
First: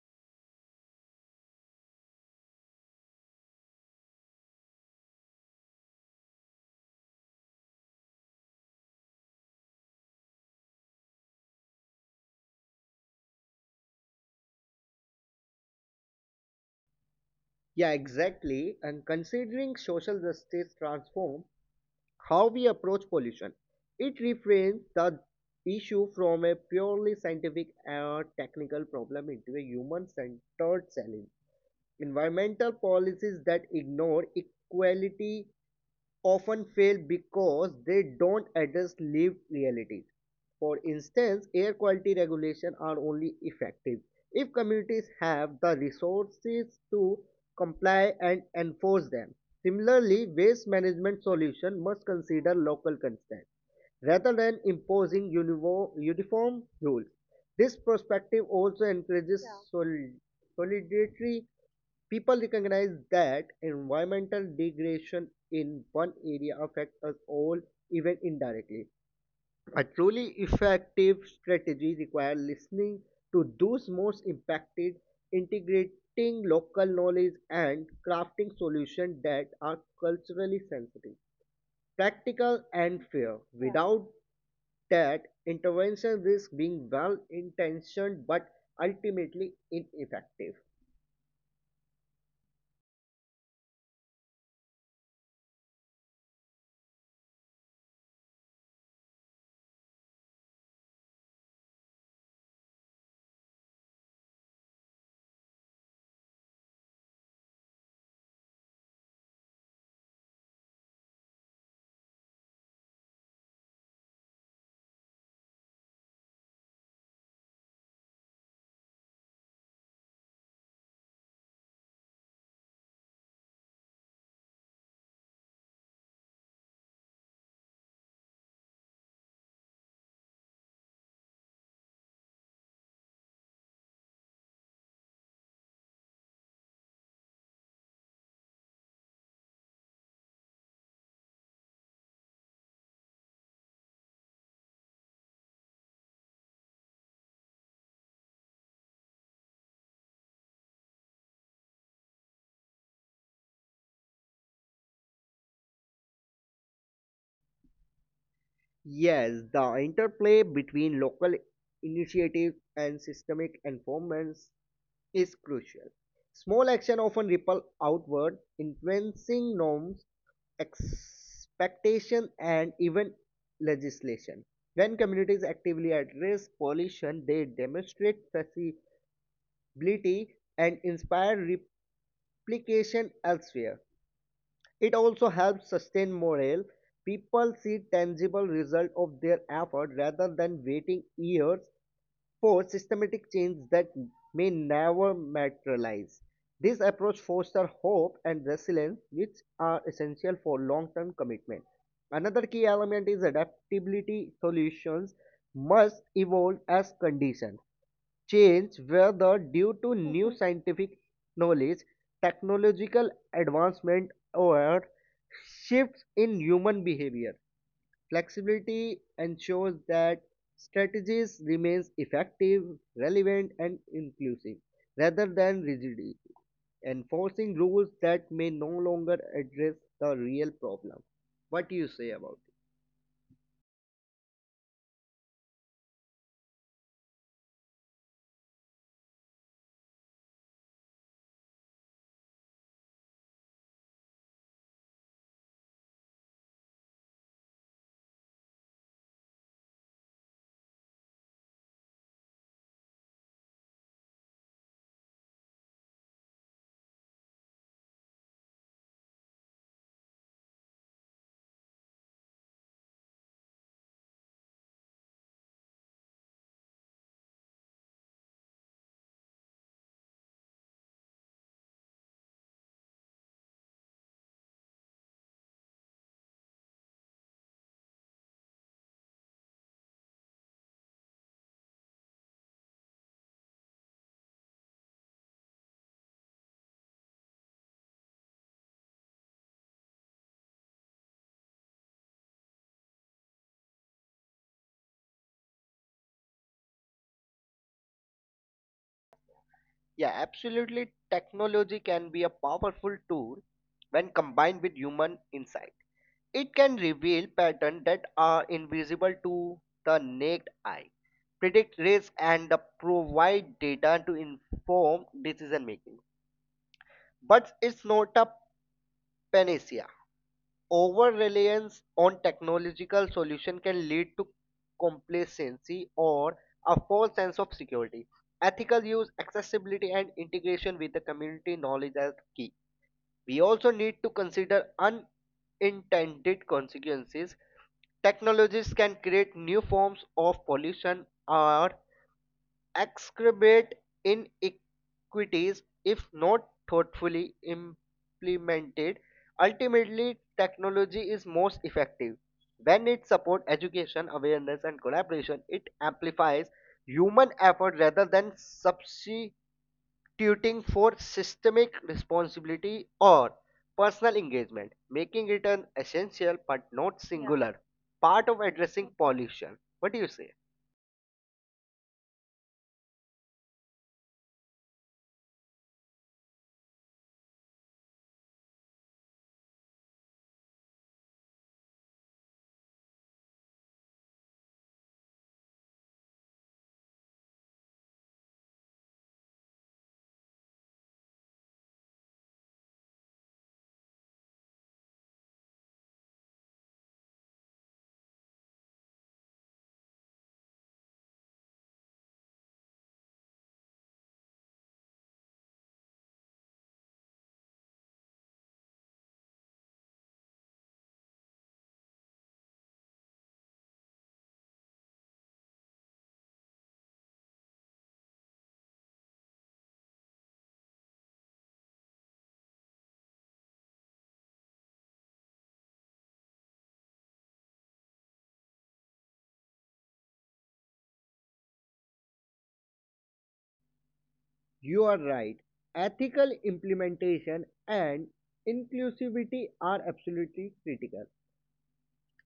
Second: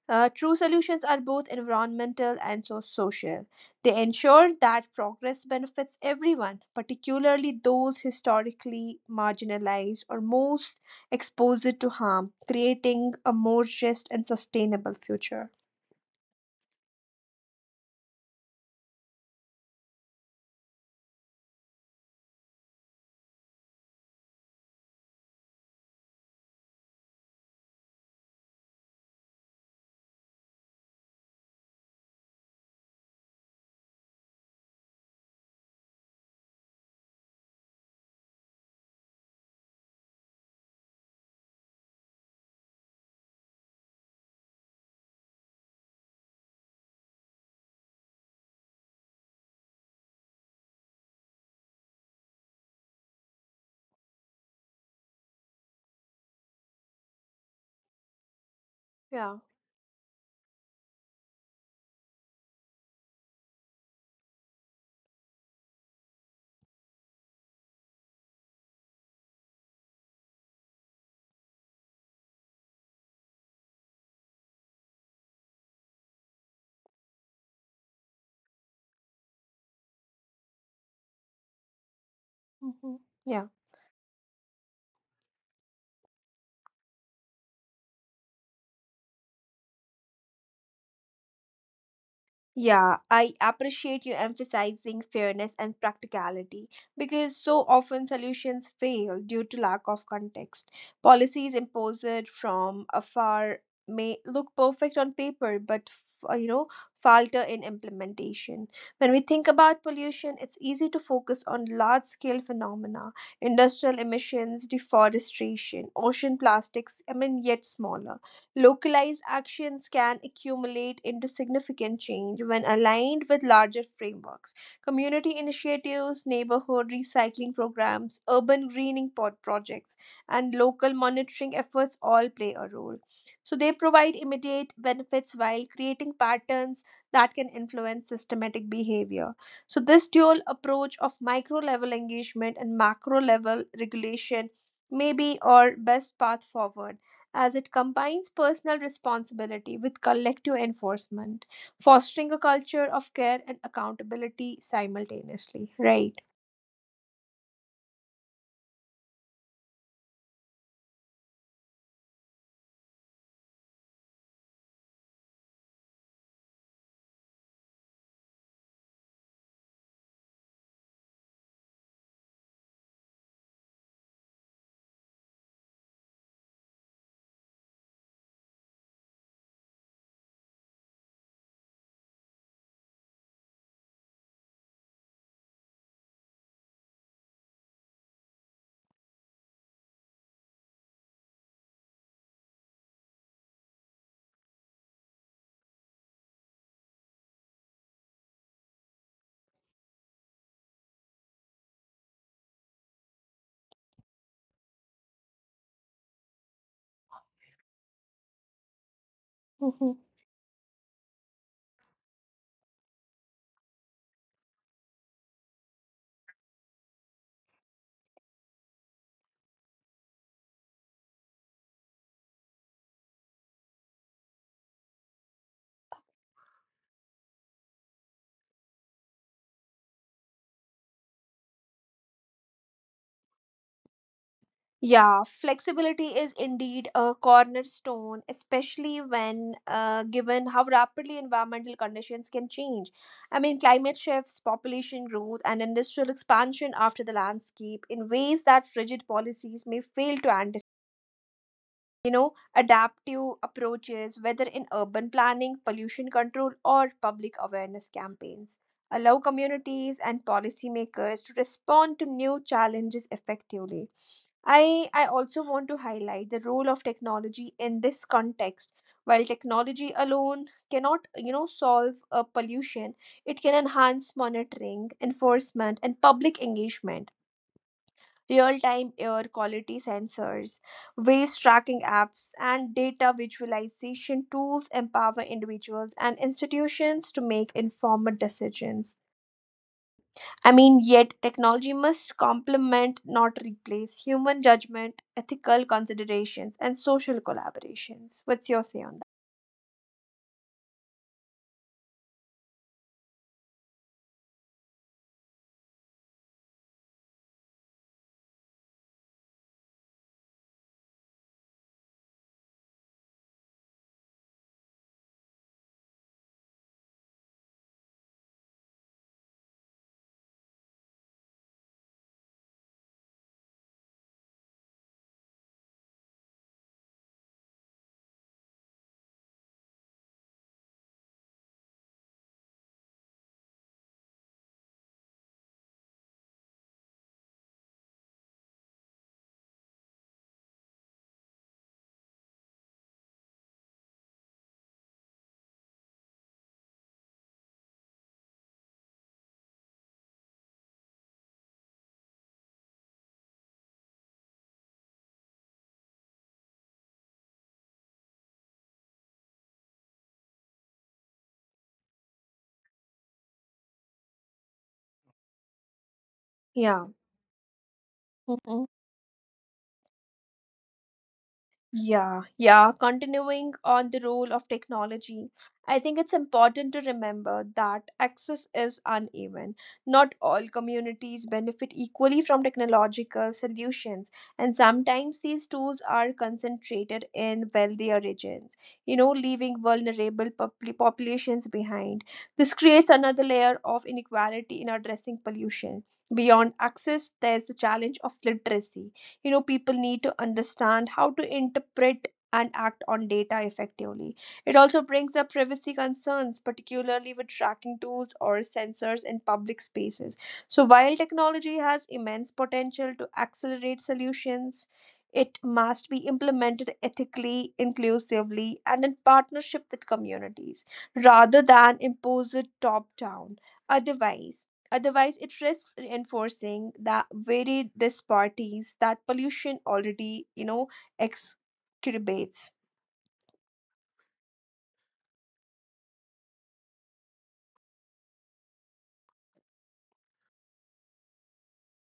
uh, True solutions are both environmental and so social. They ensure that progress benefits everyone, particularly those historically marginalized or most exposed to harm, creating a more just and sustainable future.
Yeah, exactly. And considering social justice transform how we approach pollution. It reframes the issue from a purely scientific or technical problem into a human centered challenge. Environmental policies that ignore equality often fail because they don't address lived realities. For instance, air quality regulations are only effective if communities have the resources to comply and enforce them. Similarly, waste management solutions must consider local constraints rather than imposing uniform rules. This perspective also
Yeah.
encourages sol- solidarity. People recognize that environmental degradation in one area affects us all, even indirectly. A truly effective strategy requires listening to those most impacted, integrating local knowledge, and crafting solutions that are culturally sensitive, practical, and
Hmm.
fair.
Yeah.
Yeah. Without that, intervention risks being well intentioned but ultimately ineffective.
Yeah, I appreciate you emphasizing fairness and practicality because so often solutions fail due to lack of context. Policies imposed from afar may look perfect on paper but f- uh, you know falter in implementation. When we think about pollution, it's easy to focus on large scale phenomena, industrial emissions, deforestation, ocean plastics. I mean, yet smaller localized actions can accumulate into significant change when aligned with larger frameworks. Community initiatives, neighborhood recycling programs, urban greening pod projects, and local monitoring efforts all play a role. So they provide immediate benefits while creating patterns that can influence systematic behavior. So this dual approach of micro level engagement and macro level regulation may be our best path forward, as it combines personal responsibility with collective enforcement, fostering a culture of care and accountability simultaneously. Right.
Yes, the interplay between local initiatives and systemic enforcements is crucial. Small action often ripple outward, influencing norms, expectation, and even legislation. When communities actively address pollution, they demonstrate flexibility and inspire replication elsewhere. It also helps sustain morale. People see tangible result of their effort rather than waiting years for systematic change that may never materialize. This approach fosters hope and resilience, which are essential for long-term commitment. Another key element is adaptability. Solutions must evolve as conditions change, whether due to
Mhm.
new, mhm, scientific knowledge, technological advancement, or shifts in human behavior. Flexibility ensures that strategies remains effective, relevant, and inclusive rather than rigidity, enforcing rules that may no longer address the real problem. What do you say about it?
Yeah, flexibility is indeed a cornerstone, especially when uh, given how rapidly environmental conditions can change. I mean, climate shifts, population growth, and industrial expansion after the landscape in ways that rigid policies may fail to. you know Adaptive approaches, whether in urban planning, pollution control, or public awareness campaigns, allow communities and policymakers to respond to new challenges effectively. I, I also want to highlight the role of technology in this context. While technology alone cannot, you know, solve a pollution, it can enhance monitoring, enforcement, and public engagement. Real time air quality sensors, waste tracking apps, and data visualization tools empower individuals and institutions to make informed decisions. I mean, yet technology must complement, not replace, human judgment, ethical considerations, and social collaborations. What's your say on that?
Yeah, absolutely. Technology can be a powerful tool when combined with human insight. It can reveal patterns that are invisible to the naked eye, predict risk, and provide data to inform decision making. But it's not a panacea. Over reliance on technological solution can lead to complacency or a false sense of security. Ethical use, accessibility, and integration with the community knowledge are key. We also need to consider unintended consequences. Technologies can create new forms of pollution or exacerbate inequities if not thoughtfully implemented. Ultimately, technology is most effective when it supports education, awareness, and collaboration. It amplifies human effort rather than subsist tuting for systemic responsibility or personal engagement, making it an essential but not, yeah,
Yeah.
singular part of addressing pollution. What do you say?
Yeah, yeah. Continuing on the role of technology, I think it's important to remember that access is uneven. Not all communities benefit equally from technological solutions, and sometimes these tools are concentrated in wealthier regions, you know, leaving vulnerable popul- populations behind. This creates another layer of inequality in addressing pollution. Beyond access, there's the challenge of literacy. You know people need to understand how to interpret and act on data effectively. It also brings up privacy concerns, particularly with tracking tools or sensors in public spaces. So while technology has immense potential to accelerate solutions, it must be implemented ethically, inclusively, and in partnership with communities, rather than imposed top down. Otherwise, Otherwise, it risks reinforcing the very disparities that pollution already, you know, exacerbates.
You are right. Ethical implementation and inclusivity are absolutely critical.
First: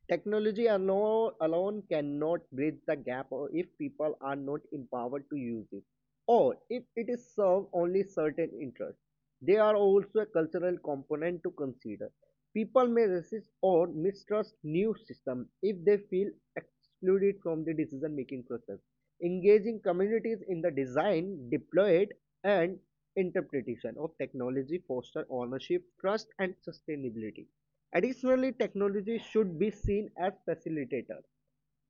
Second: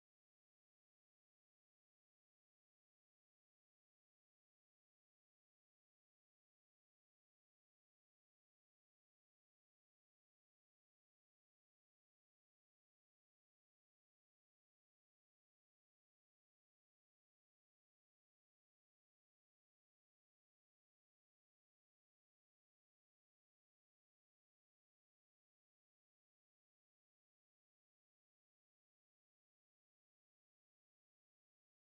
Technology alone, alone cannot bridge the gap or if people are not empowered to use it, or if it is served only certain interests. There are also a cultural component to consider. People may resist or mistrust new systems if they feel excluded from the decision making process. Engaging communities in the design, deployed, and interpretation of technology foster ownership, trust, and sustainability. Additionally, technology should be seen as facilitator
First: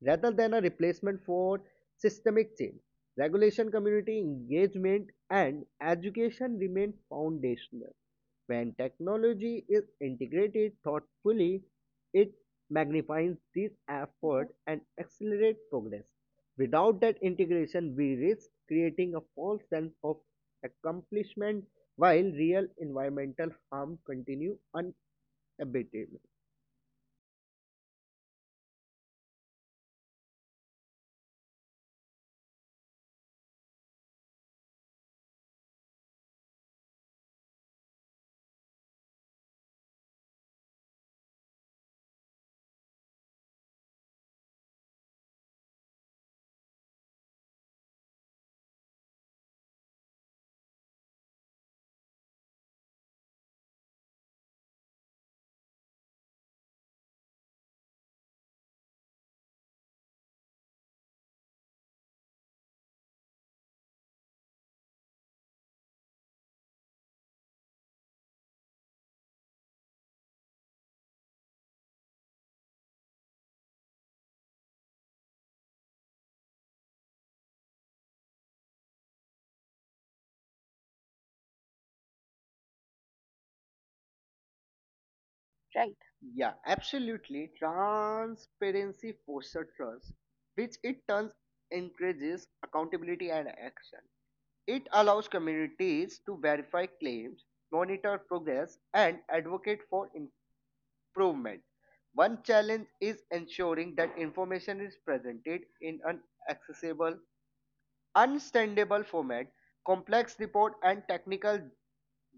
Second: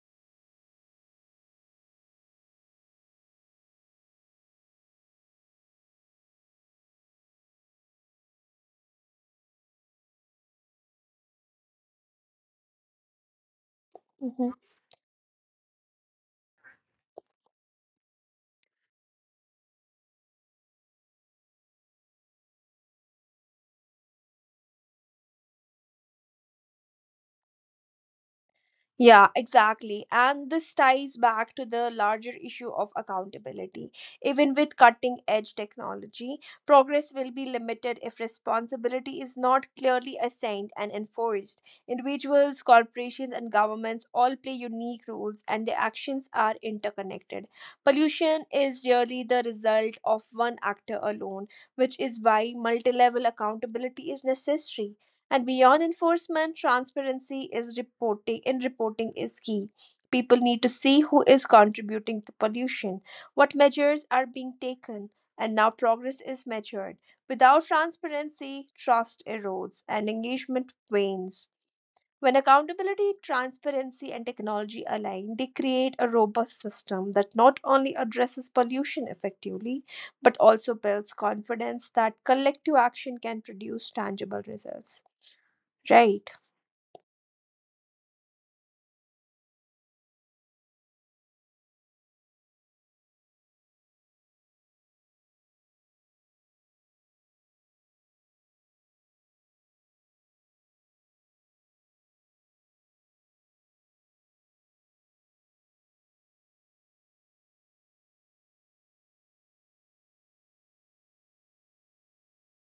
rather than a replacement for systemic change. Regulation, community engagement, and education remain foundational. When technology is integrated thoughtfully, it magnifies these efforts and accelerates progress. Without that integration, we risk creating a false sense of accomplishment while real environmental harm continue unabated.
Yeah, exactly. And this ties back to the larger issue of accountability. Even with cutting edge technology, progress will be limited if responsibility is not clearly assigned and enforced. Individuals, corporations, and governments all play unique roles, and their actions are interconnected. Pollution is really the result of one actor alone, which is why multi level accountability is necessary. And beyond enforcement, transparency is reporting in reporting is key. People need to see who is contributing to pollution, what measures are being taken, and now progress is measured. Without transparency, trust erodes and engagement wanes. When accountability, transparency, and technology align, they create a robust system that not only addresses pollution effectively, but also builds confidence that collective action can produce tangible results, right?
Yeah, absolutely. Transparency fosters trust, which it turns encourages accountability and action. It allows communities to verify claims, monitor progress, and advocate for improvement. One challenge is ensuring that information is presented in an accessible, understandable format. Complex report and technical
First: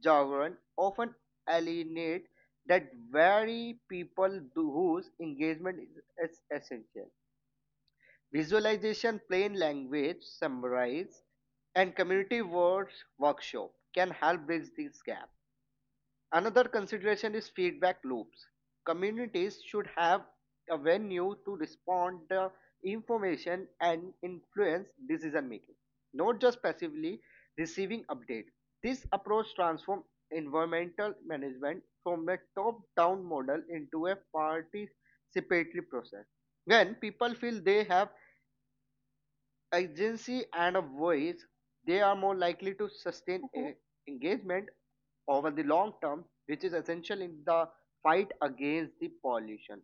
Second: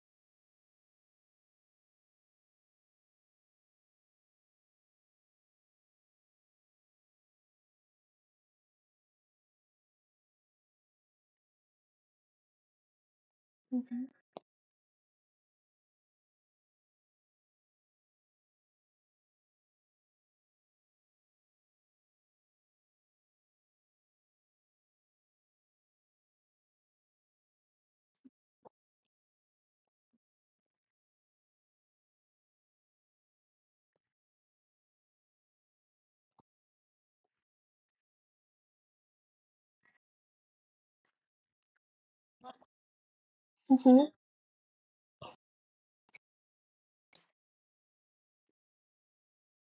jargon often alienate that very people, do- whose engagement is is essential. Visualization, plain language, summarize, and community words workshop
Mhm.
can help bridge this gap. Another consideration is feedback loops. Communities should have a venue to respond the information and influence decision making, not just passively receiving updates. This approach transforms environmental management from a top down model into a participatory process. When people feel they have agency and a voice, they are more likely to sustain e-
Mhm.
engagement over the long term, which is essential in the fight against the pollution.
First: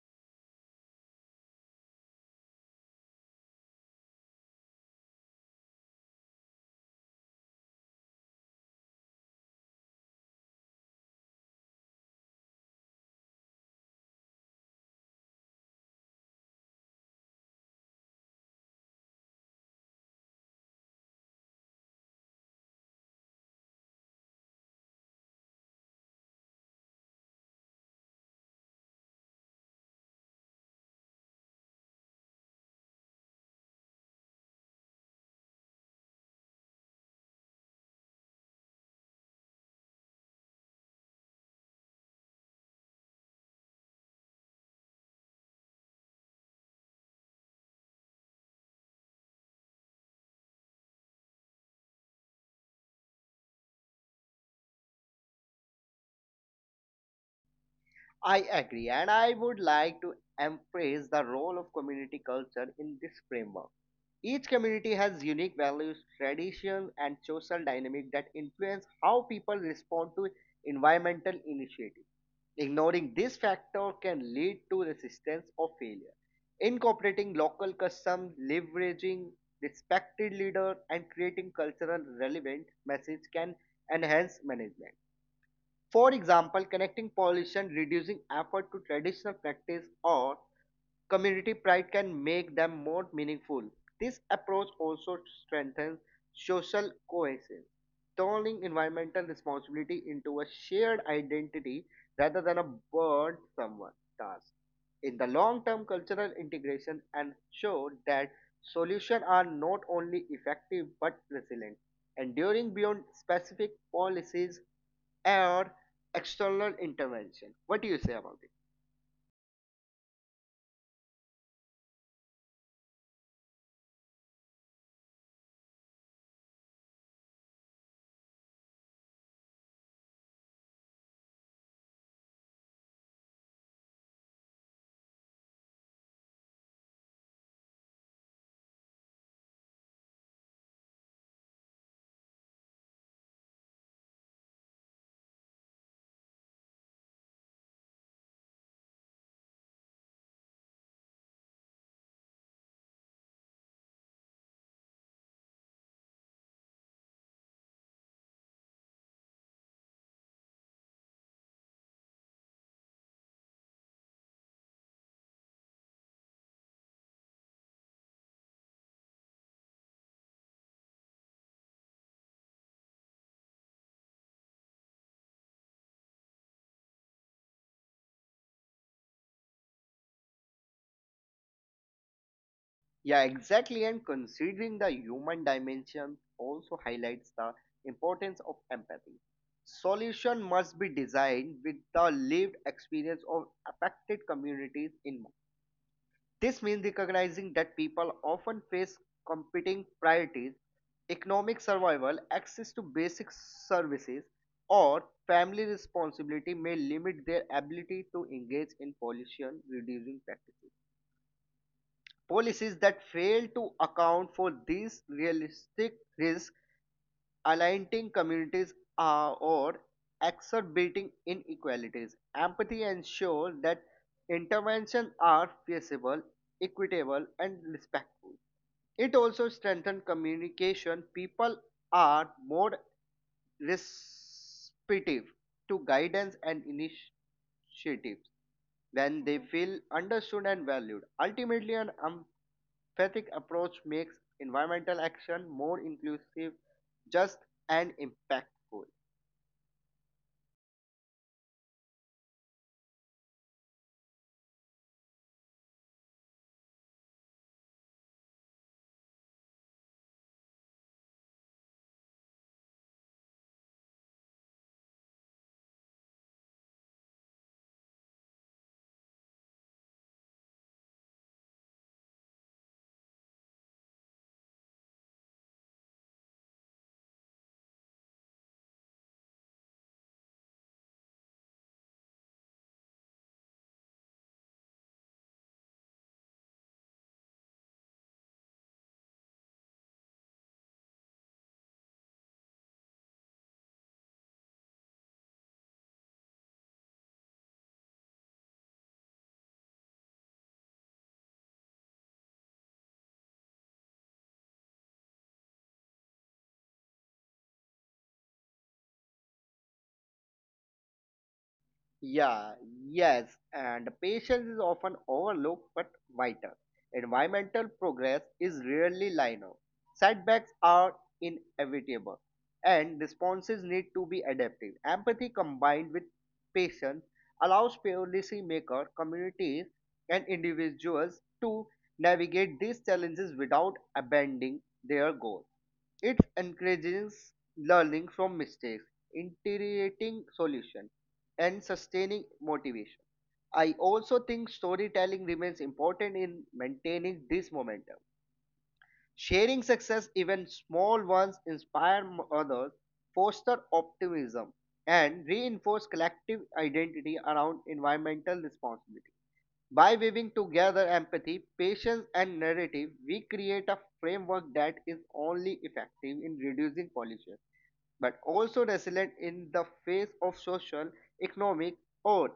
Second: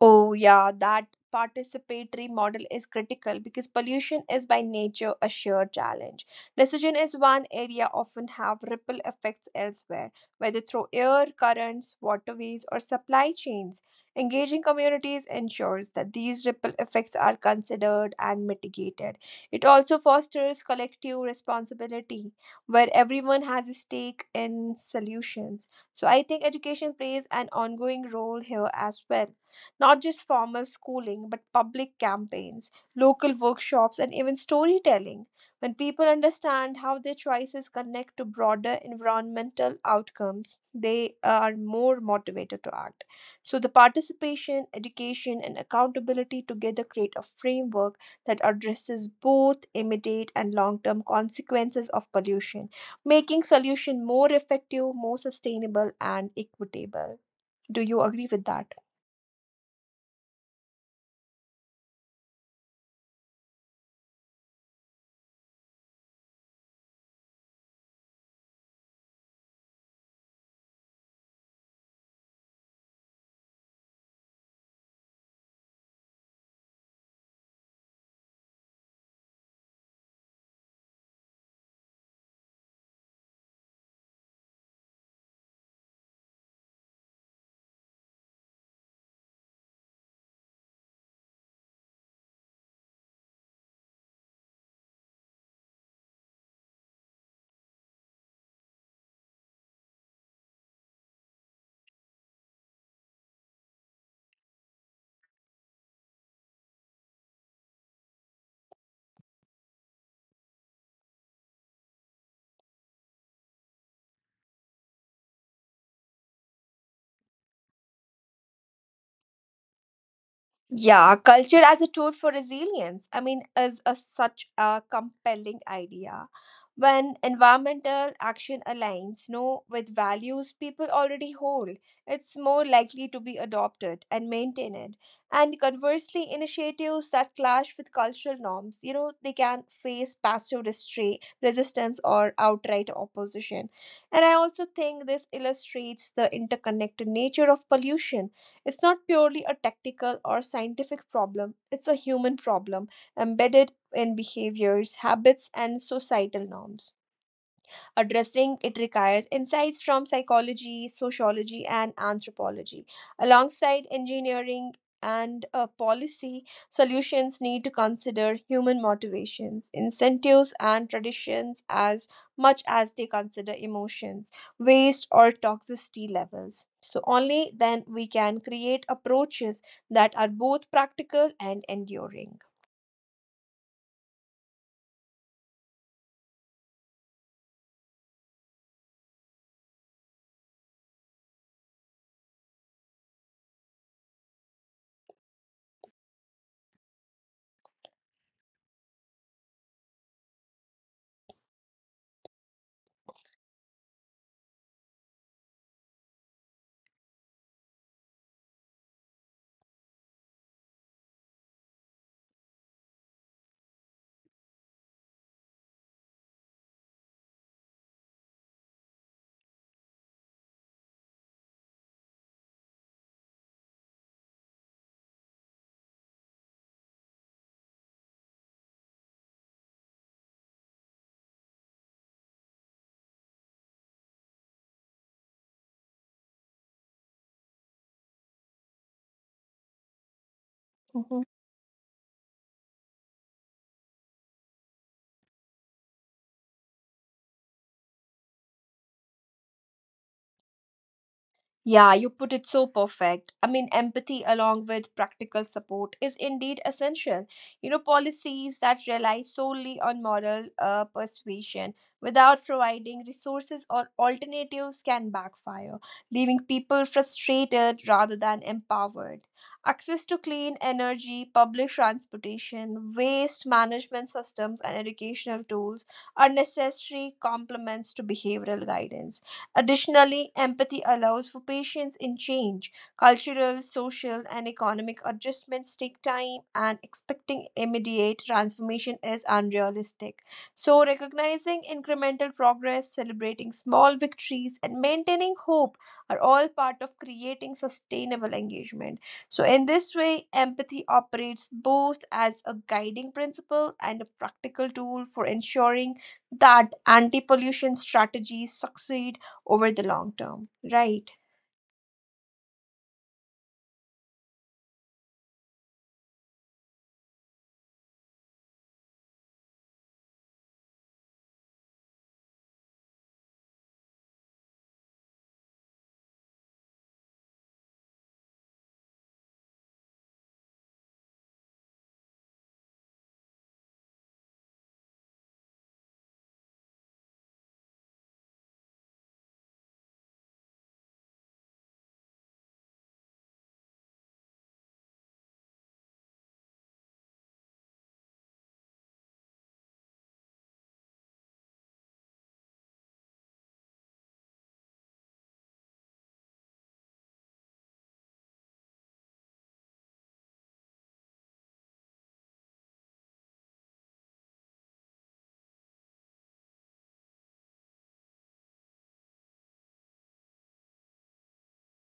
Oh, yeah, that participatory model is critical because pollution is by nature a sheer challenge. Decision is one area often have ripple effects elsewhere, whether through air, currents, waterways, or supply chains. Engaging communities ensures that these ripple effects are considered and mitigated. It also fosters collective responsibility, where everyone has a stake in solutions. So I think education plays an ongoing role here as well, not just formal schooling, but public campaigns, local workshops, and even storytelling. When people understand how their choices connect to broader environmental outcomes, they are more motivated to act. So, the participation, education, and accountability together create a framework that addresses both immediate and long term consequences of pollution, making solution more effective, more sustainable, and equitable. Do you
I
agree with that?
agree, and I would like to emphasize the role of community culture in this framework. Each community has unique values, traditions, and social dynamics that influence how people respond to environmental initiatives. Ignoring this factor can lead to resistance or failure. Incorporating local customs, leveraging respected leaders, and creating cultural relevant messages can enhance management. For example, connecting pollution, reducing effort to traditional practice, or community pride can make them more meaningful. This approach also strengthens social cohesion, turning environmental responsibility into a shared identity rather than a burden someone task. In the long term, cultural integration ensures that solutions are not only effective but resilient, enduring beyond specific policies or external intervention. What do you say about it?
Yeah, culture as a tool for resilience, I mean, is a, such a compelling idea. When environmental action aligns no, with values people already hold, it's more likely to be adopted and maintained. And conversely, initiatives that clash with cultural norms, you know, they can face passive restra- resistance or outright opposition. And I also think this illustrates the interconnected nature of pollution. It's not purely a tactical or scientific problem, it's a human problem embedded in behaviors, habits, and societal norms. Addressing it requires insights from psychology, sociology, and anthropology. Alongside engineering and uh, policy, solutions need to consider human motivations, incentives, and traditions as much as they consider emotions, waste, or toxicity levels. So, only then we can create approaches that are both practical and enduring.
Yeah, exactly. And considering the human dimension also highlights the importance of empathy. Solution must be designed with the lived experience of affected communities in mind. This means recognizing that people often face competing priorities, economic survival, access to basic services, or family responsibility may limit their ability to engage in pollution reducing practices. Policies that fail to account for these realistic risks, aligning communities, uh, or exacerbating inequalities. Empathy ensures that interventions are feasible, equitable, and respectful. It also strengthens communication. People are more receptive to guidance and initiatives when they feel understood and valued.
嗯哼。
Ultimately, an um. Fethic approach makes environmental action more inclusive, just, and impactful.
Yeah, you put it so perfect. I mean, empathy along with practical support is indeed essential. You know, policies that rely solely on moral uh, persuasion without providing resources or alternatives can backfire, leaving people frustrated rather than empowered. Access to clean energy, public transportation, waste management systems, and educational tools are necessary complements to behavioral guidance. Additionally, empathy allows for patience in change. Cultural, social, and economic adjustments take time, and expecting immediate transformation is unrealistic. So, recognizing incremental progress, celebrating small victories, and maintaining hope are all part of creating sustainable engagement. So, in this way, empathy operates both as a guiding principle and a practical tool for ensuring that anti pollution strategies succeed over the long term, right?
Yeah, yes, and patience is often overlooked but vital. Environmental progress is rarely linear. Setbacks are inevitable, and responses need to be adaptive. Empathy combined with patience allows policymakers, communities, and individuals to navigate these challenges without abandoning their goals. It encourages learning from mistakes, integrating solutions, and sustaining motivation. I also think storytelling remains important in maintaining this momentum. Sharing success, even small ones, inspire m- others, foster optimism, and reinforce collective identity around environmental responsibility. By weaving together empathy, patience, and narrative, we create a framework that is only effective in reducing pollution, but also resilient in the face of social, economic, or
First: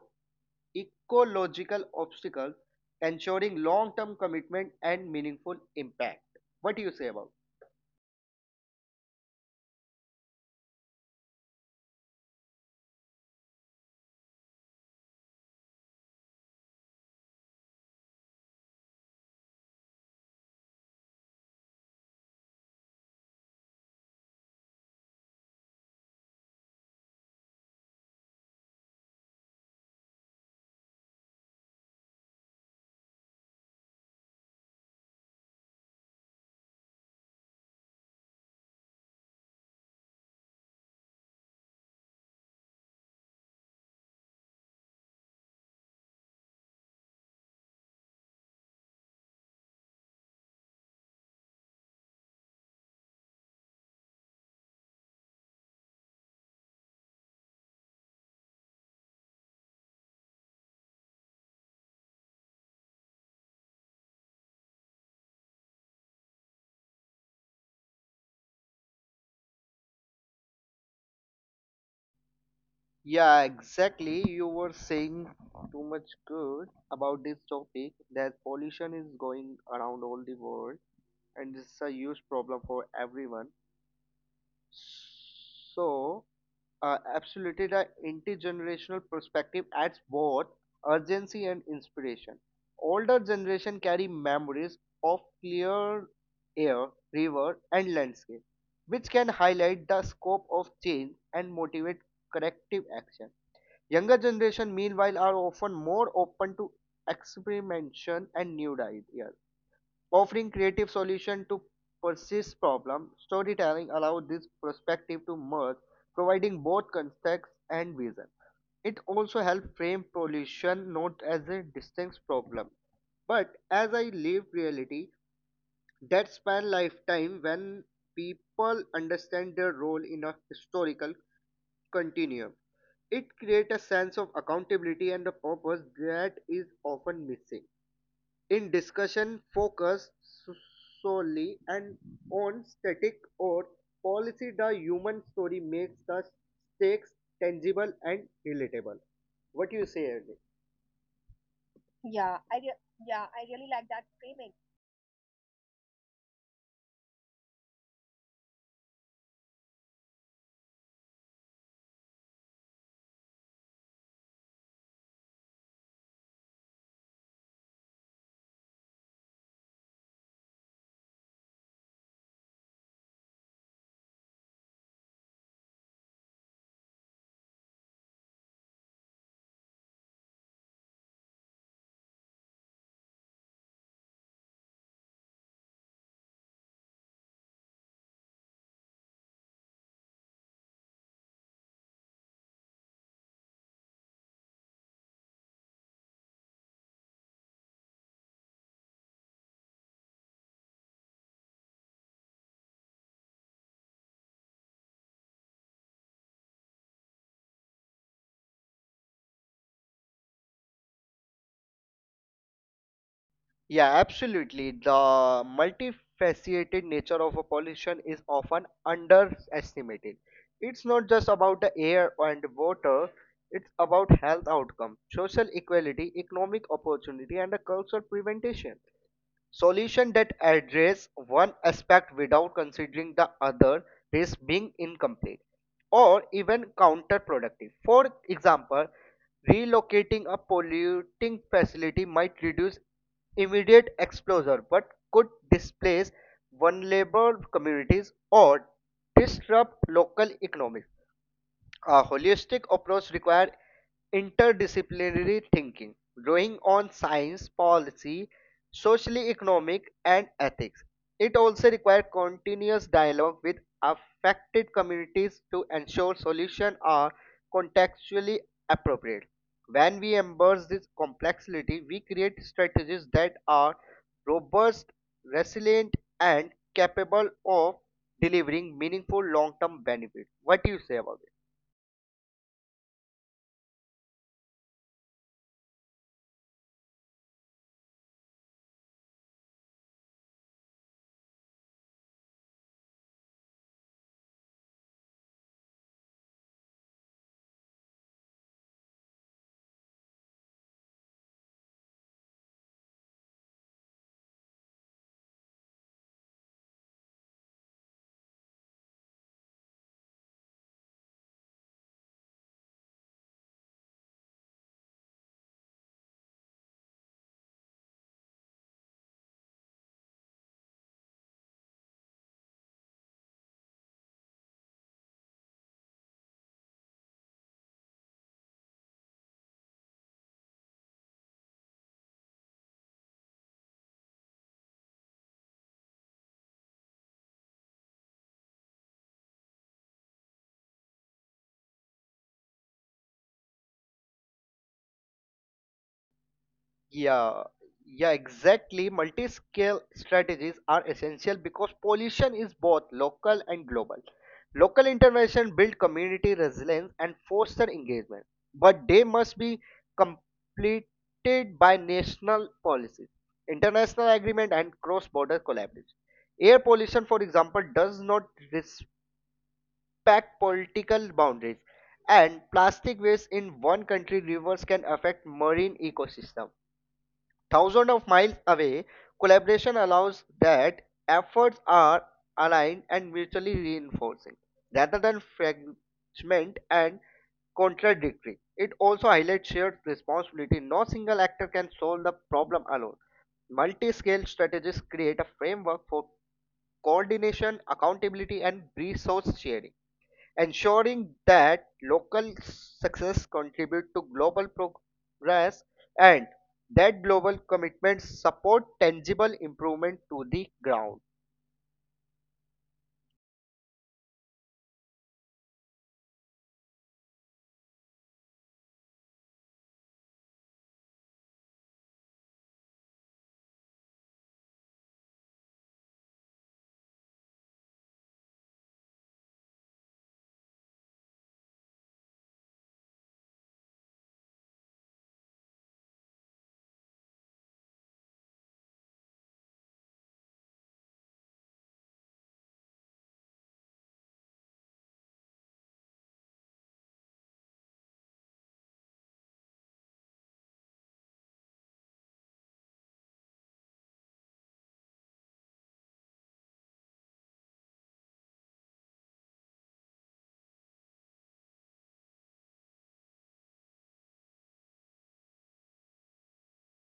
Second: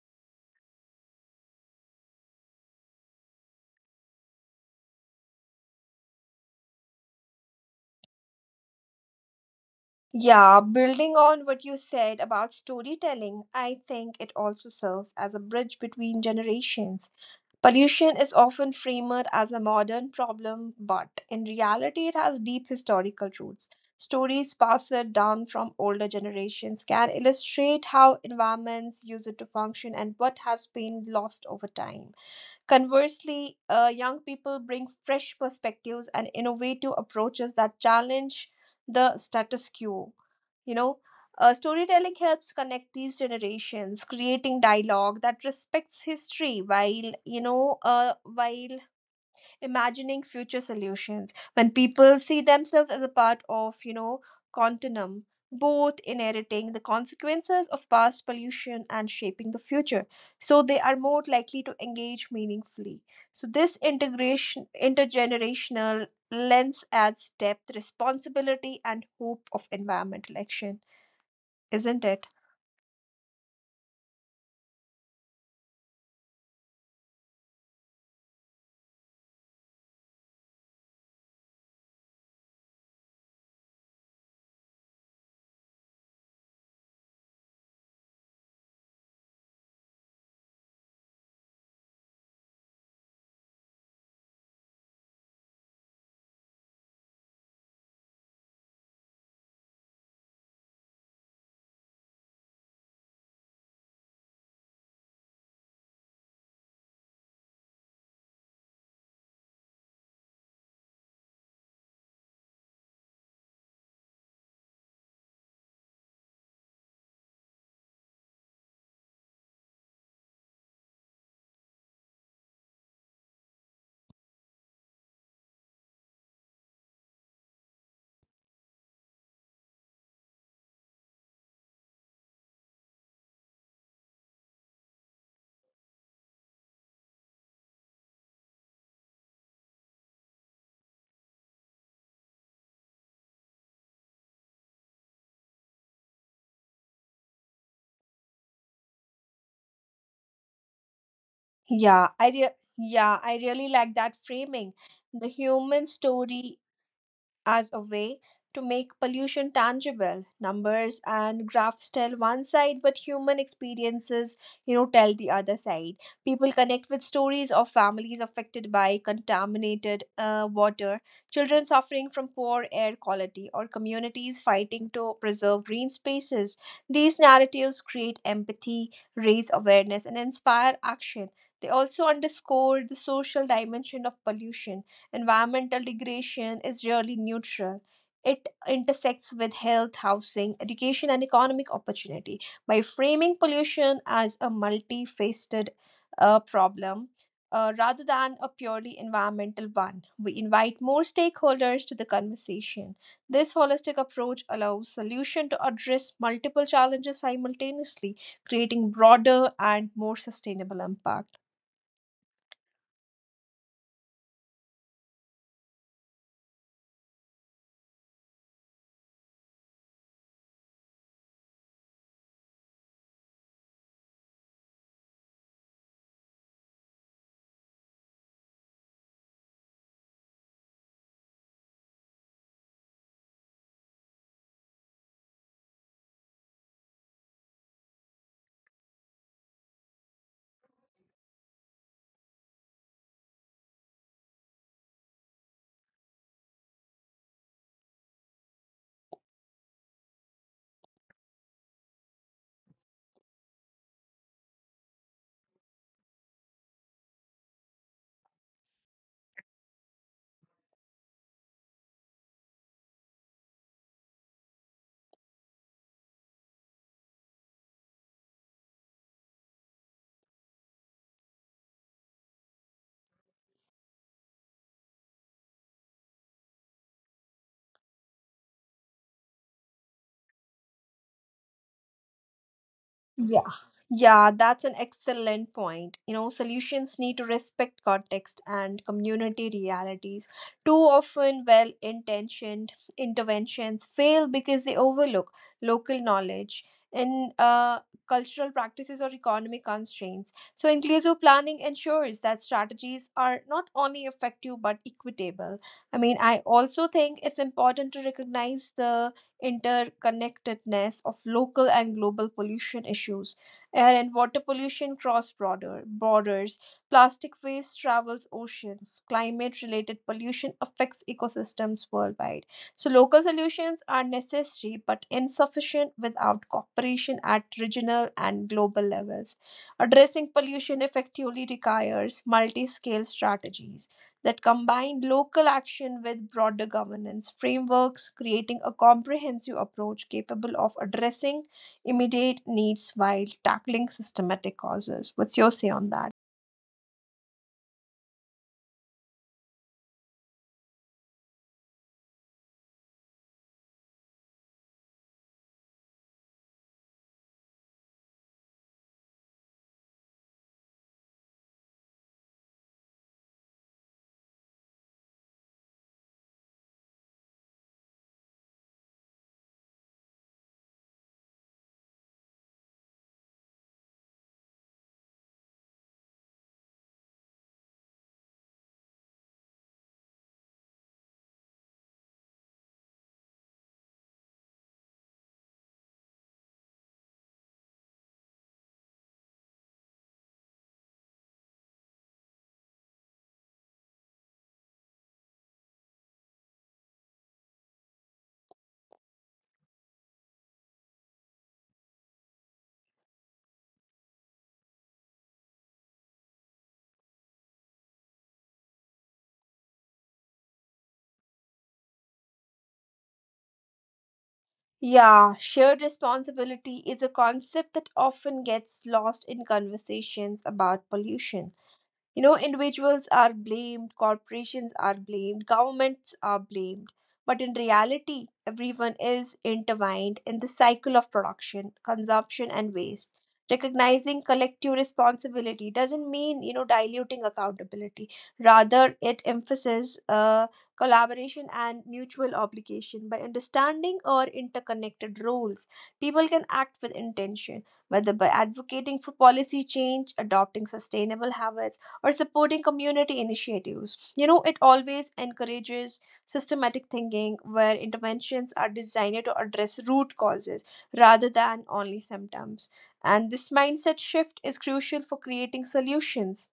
ecological obstacles, ensuring long term commitment and meaningful impact. What do you say about?
Yeah, building on what you said about storytelling, I think it also serves as a bridge between generations. Pollution is often framed as a modern problem, but in reality, it has deep historical roots. Stories passed down from older generations can illustrate how environments use it to function and what has been lost over time. Conversely, uh, young people bring fresh perspectives and innovative approaches that challenge the status quo. You know, uh, Storytelling helps connect these generations, creating dialogue that respects history while you know, uh, while imagining future solutions. When people see themselves as a part of you know continuum, both inheriting the consequences of past pollution and shaping the future, so they are more likely to engage meaningfully. So this integration intergenerational lens adds depth, responsibility, and hope of environmental action, isn't it?
Yeah, exactly. You were saying too much good about this topic that pollution is going around all the world and it's a huge problem for everyone. So, uh, absolutely, the intergenerational perspective adds both urgency and inspiration. Older generation carry memories of clear air, river, and landscape, which can highlight the scope of change and motivate corrective action. Younger generation, meanwhile, are often more open to experimentation and new ideas. Offering creative solution to persist problem, storytelling allows this perspective to merge, providing both context and vision. It also helps frame pollution not as a distinct problem, but as a lived reality that span lifetime when people understand their role in a historical continuum. It creates a sense of accountability and a purpose that is often missing. In discussion focus solely and on static or policy, the human story makes the stakes tangible and relatable. What do you say, Ernie?
Yeah i re- yeah i really like that framing, the human story, as a way to make pollution tangible. Numbers and graphs tell one side, but human experiences, you know, tell the other side. People connect with stories of families affected by contaminated uh, water, children suffering from poor air quality, or communities fighting to preserve green spaces. These narratives create empathy, raise awareness, and inspire action. They also underscore the social dimension of pollution. Environmental degradation is really neutral. It intersects with health, housing, education, and economic opportunity. By framing pollution as a multifaceted uh, problem uh, rather than a purely environmental one, we invite more stakeholders to the conversation. This holistic approach allows solution to address multiple challenges simultaneously, creating broader and more sustainable impact.
Yeah, absolutely. The multifaceted nature of a pollution is often underestimated. It's not just about the air and water, it's about health outcomes, social equality, economic opportunity, and the cultural prevention. Solution that address one aspect without considering the other is being incomplete or even counterproductive. For example, relocating a polluting facility might reduce immediate exposure but could displace vulnerable communities or disrupt local economies. A holistic approach requires interdisciplinary thinking, drawing on science, policy, socio-economic, and ethics. It also requires continuous dialogue with affected communities to ensure solutions are contextually appropriate. When we embrace this complexity, we create strategies that are robust, resilient, and capable of delivering meaningful long-term benefits. What do you say about it?
Yeah. Yeah, that's an excellent point. You know, solutions need to respect context and community realities. Too often, well intentioned interventions fail because they overlook local knowledge and uh, cultural practices or economic constraints. So, inclusive planning ensures that strategies are not only effective but equitable. I mean, I also think it's important to recognize the interconnectedness of local and global pollution issues. Air and water pollution cross border borders. Plastic waste travels oceans. Climate related pollution affects ecosystems worldwide. So local solutions are necessary but insufficient without cooperation at regional and global levels. Addressing pollution effectively requires multi-scale strategies that combined local action with broader governance frameworks, creating a comprehensive approach capable of addressing immediate needs while tackling systematic causes. What's your say on that?
Yeah, yeah, exactly. Multi-scale strategies are essential because pollution is both local and global. Local intervention build community resilience and foster engagement, but they must be completed by national policies, international agreement, and cross-border collaboration. Air pollution, for example, does not respect political boundaries, and plastic waste in one country rivers can affect marine ecosystem thousands of miles away. Collaboration allows that efforts are aligned and mutually reinforcing rather than fragment and contradictory. It also highlights shared responsibility. No single actor can solve the problem alone. Multi scale strategies create a framework for coordination, accountability, and resource sharing ensuring that local success contribute to global progress and that global commitments support tangible improvement to the ground.
Yeah, shared responsibility is a concept that often gets lost in conversations about pollution. You know, individuals are blamed, corporations are blamed, governments are blamed. But in reality, everyone is intertwined in the cycle of production, consumption, and waste. Recognizing collective responsibility doesn't mean, you know, diluting accountability. Rather, it emphasizes uh, collaboration and mutual obligation. By understanding our interconnected roles, people can act with intention, whether by advocating for policy change, adopting sustainable habits or supporting community initiatives. You know, it always encourages systematic thinking where interventions are designed to address root causes rather than only symptoms. And this mindset shift is crucial for creating solutions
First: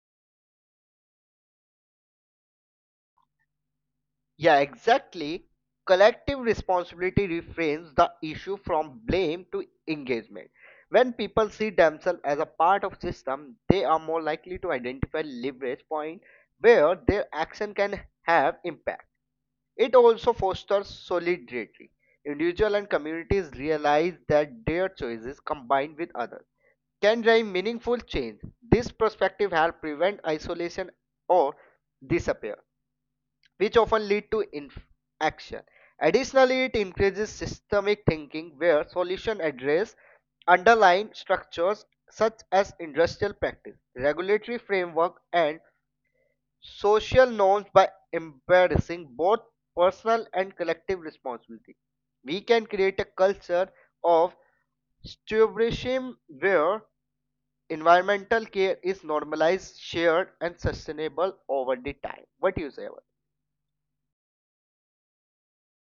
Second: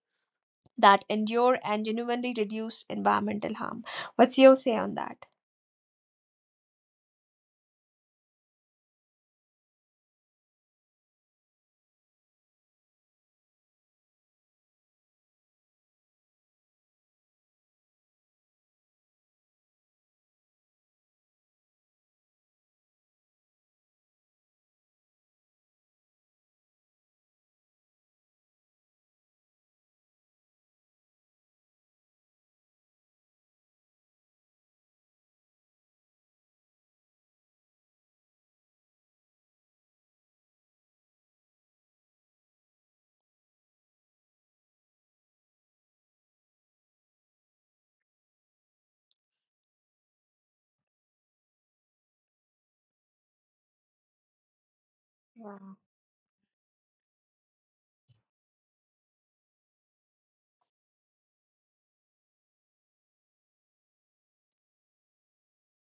that endure and genuinely reduce environmental harm. What's your
Yeah,
say on that?
exactly. Collective responsibility reframes the issue from blame to engagement. When people see themselves as a part of system, they are more likely to identify leverage point where their action can have impact. It also fosters solidarity. Individuals and communities realize that their choices combined with others can drive meaningful change. This perspective helps prevent isolation or disappear, which often lead to inaction. Additionally, it increases systemic thinking where solutions address underlying structures such as industrial practice, regulatory framework, and social norms by embracing both personal and collective responsibility. We can create a culture of stewardship where environmental care is normalized, shared, and sustainable over the time. What do you say? About?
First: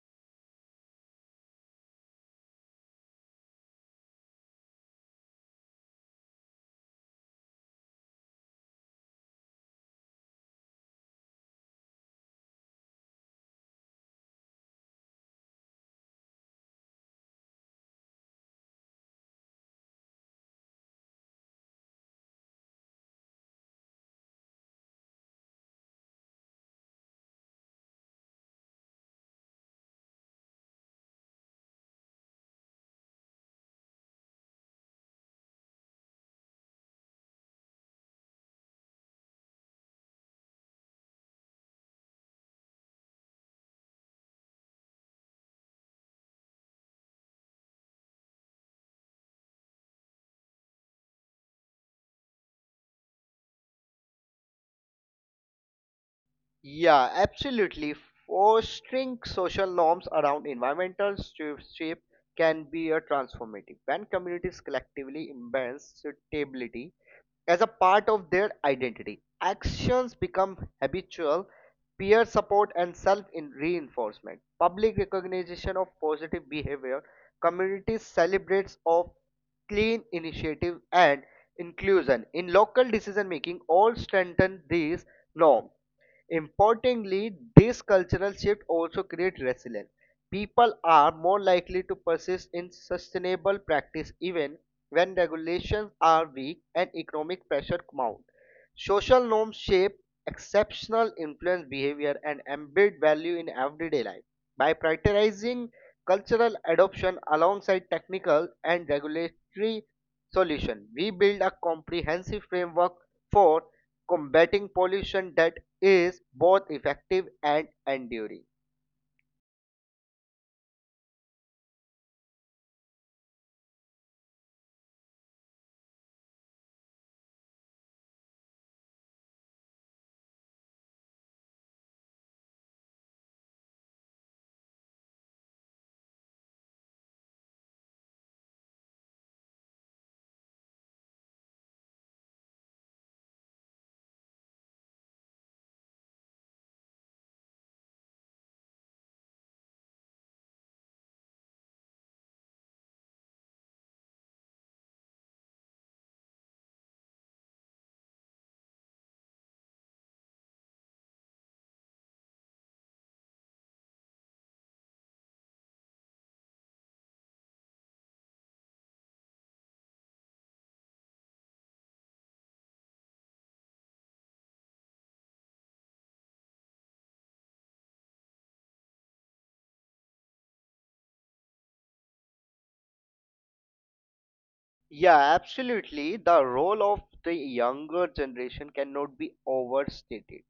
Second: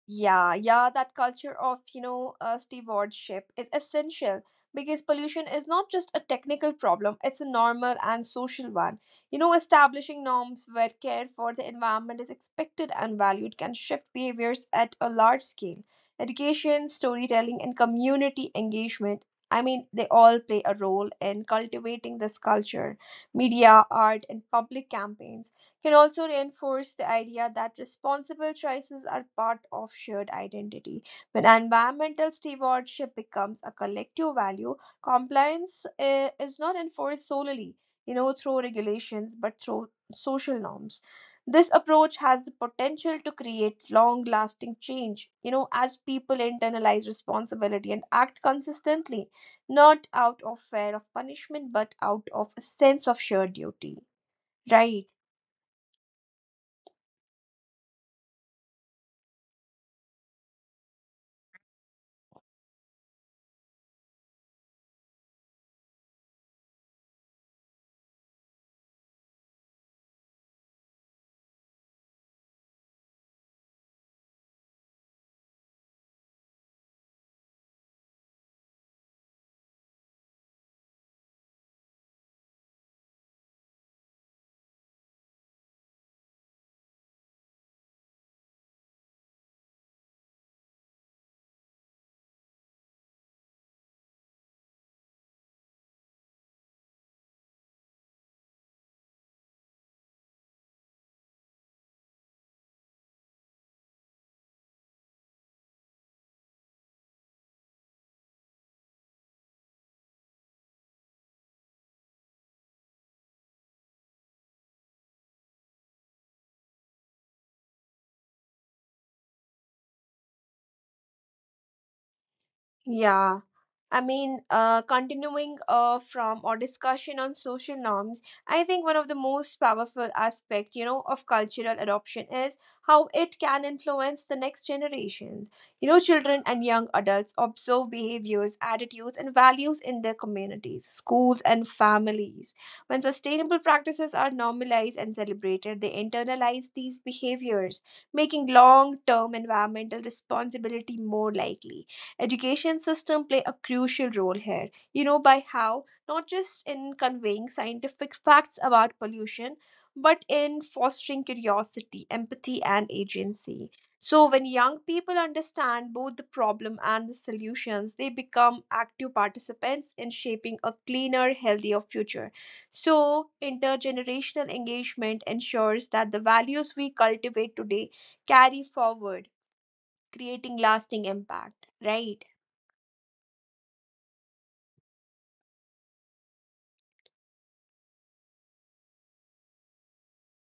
Yeah, yeah, that culture of, you know, uh, stewardship is essential because pollution is not just a technical problem, it's a normal and social one. You know, establishing norms where care for the environment is expected and valued can shift behaviors at a large scale. Education, storytelling, and community engagement, I mean, they all play a role in cultivating this culture. Media, art, and public campaigns can also reinforce the idea that responsible choices are part of shared identity. When environmental stewardship becomes a collective value, compliance eh, is not enforced solely, you know, through regulations but through social norms. This approach has the potential to create long-lasting change, you know, as people internalize responsibility and act consistently, not out of fear of punishment but out of a sense of shared duty. Right.
It? Yeah, absolutely. Fostering social norms around environmental stewardship can be a transformative when communities collectively embrace sustainability as a part of their identity. Actions become habitual, peer support and self reinforcement. Public recognition of positive behavior, communities celebrates of clean initiative and inclusion in local decision making all strengthen these norms. Importantly, this cultural shift also creates resilience. People are more likely to persist in sustainable practice even when regulations are weak and economic pressure mounts. Social norms shape exceptional influence behavior and embed value in everyday life. By prioritizing cultural adoption alongside technical and regulatory solutions, we build a comprehensive framework for combating pollution that is both effective and enduring.
Yeah. I mean, uh, continuing uh, from our discussion on social norms, I think one of the most powerful aspect, you know, of cultural adoption is how it can influence the next generations. You know, children and young adults observe behaviors, attitudes, and values in their communities, schools, and families. When sustainable practices are normalized and celebrated, they internalize these behaviors, making long-term environmental responsibility more likely. Education system play a crucial role here, you know, by how, not just in conveying scientific facts about pollution, but in fostering curiosity, empathy, and agency. So when young people understand both the problem and the solutions, they become active participants in shaping a cleaner, healthier future. So intergenerational engagement ensures that the values we cultivate today carry forward, creating lasting impact, right?
Yeah, absolutely. The role of the younger generation cannot be overstated.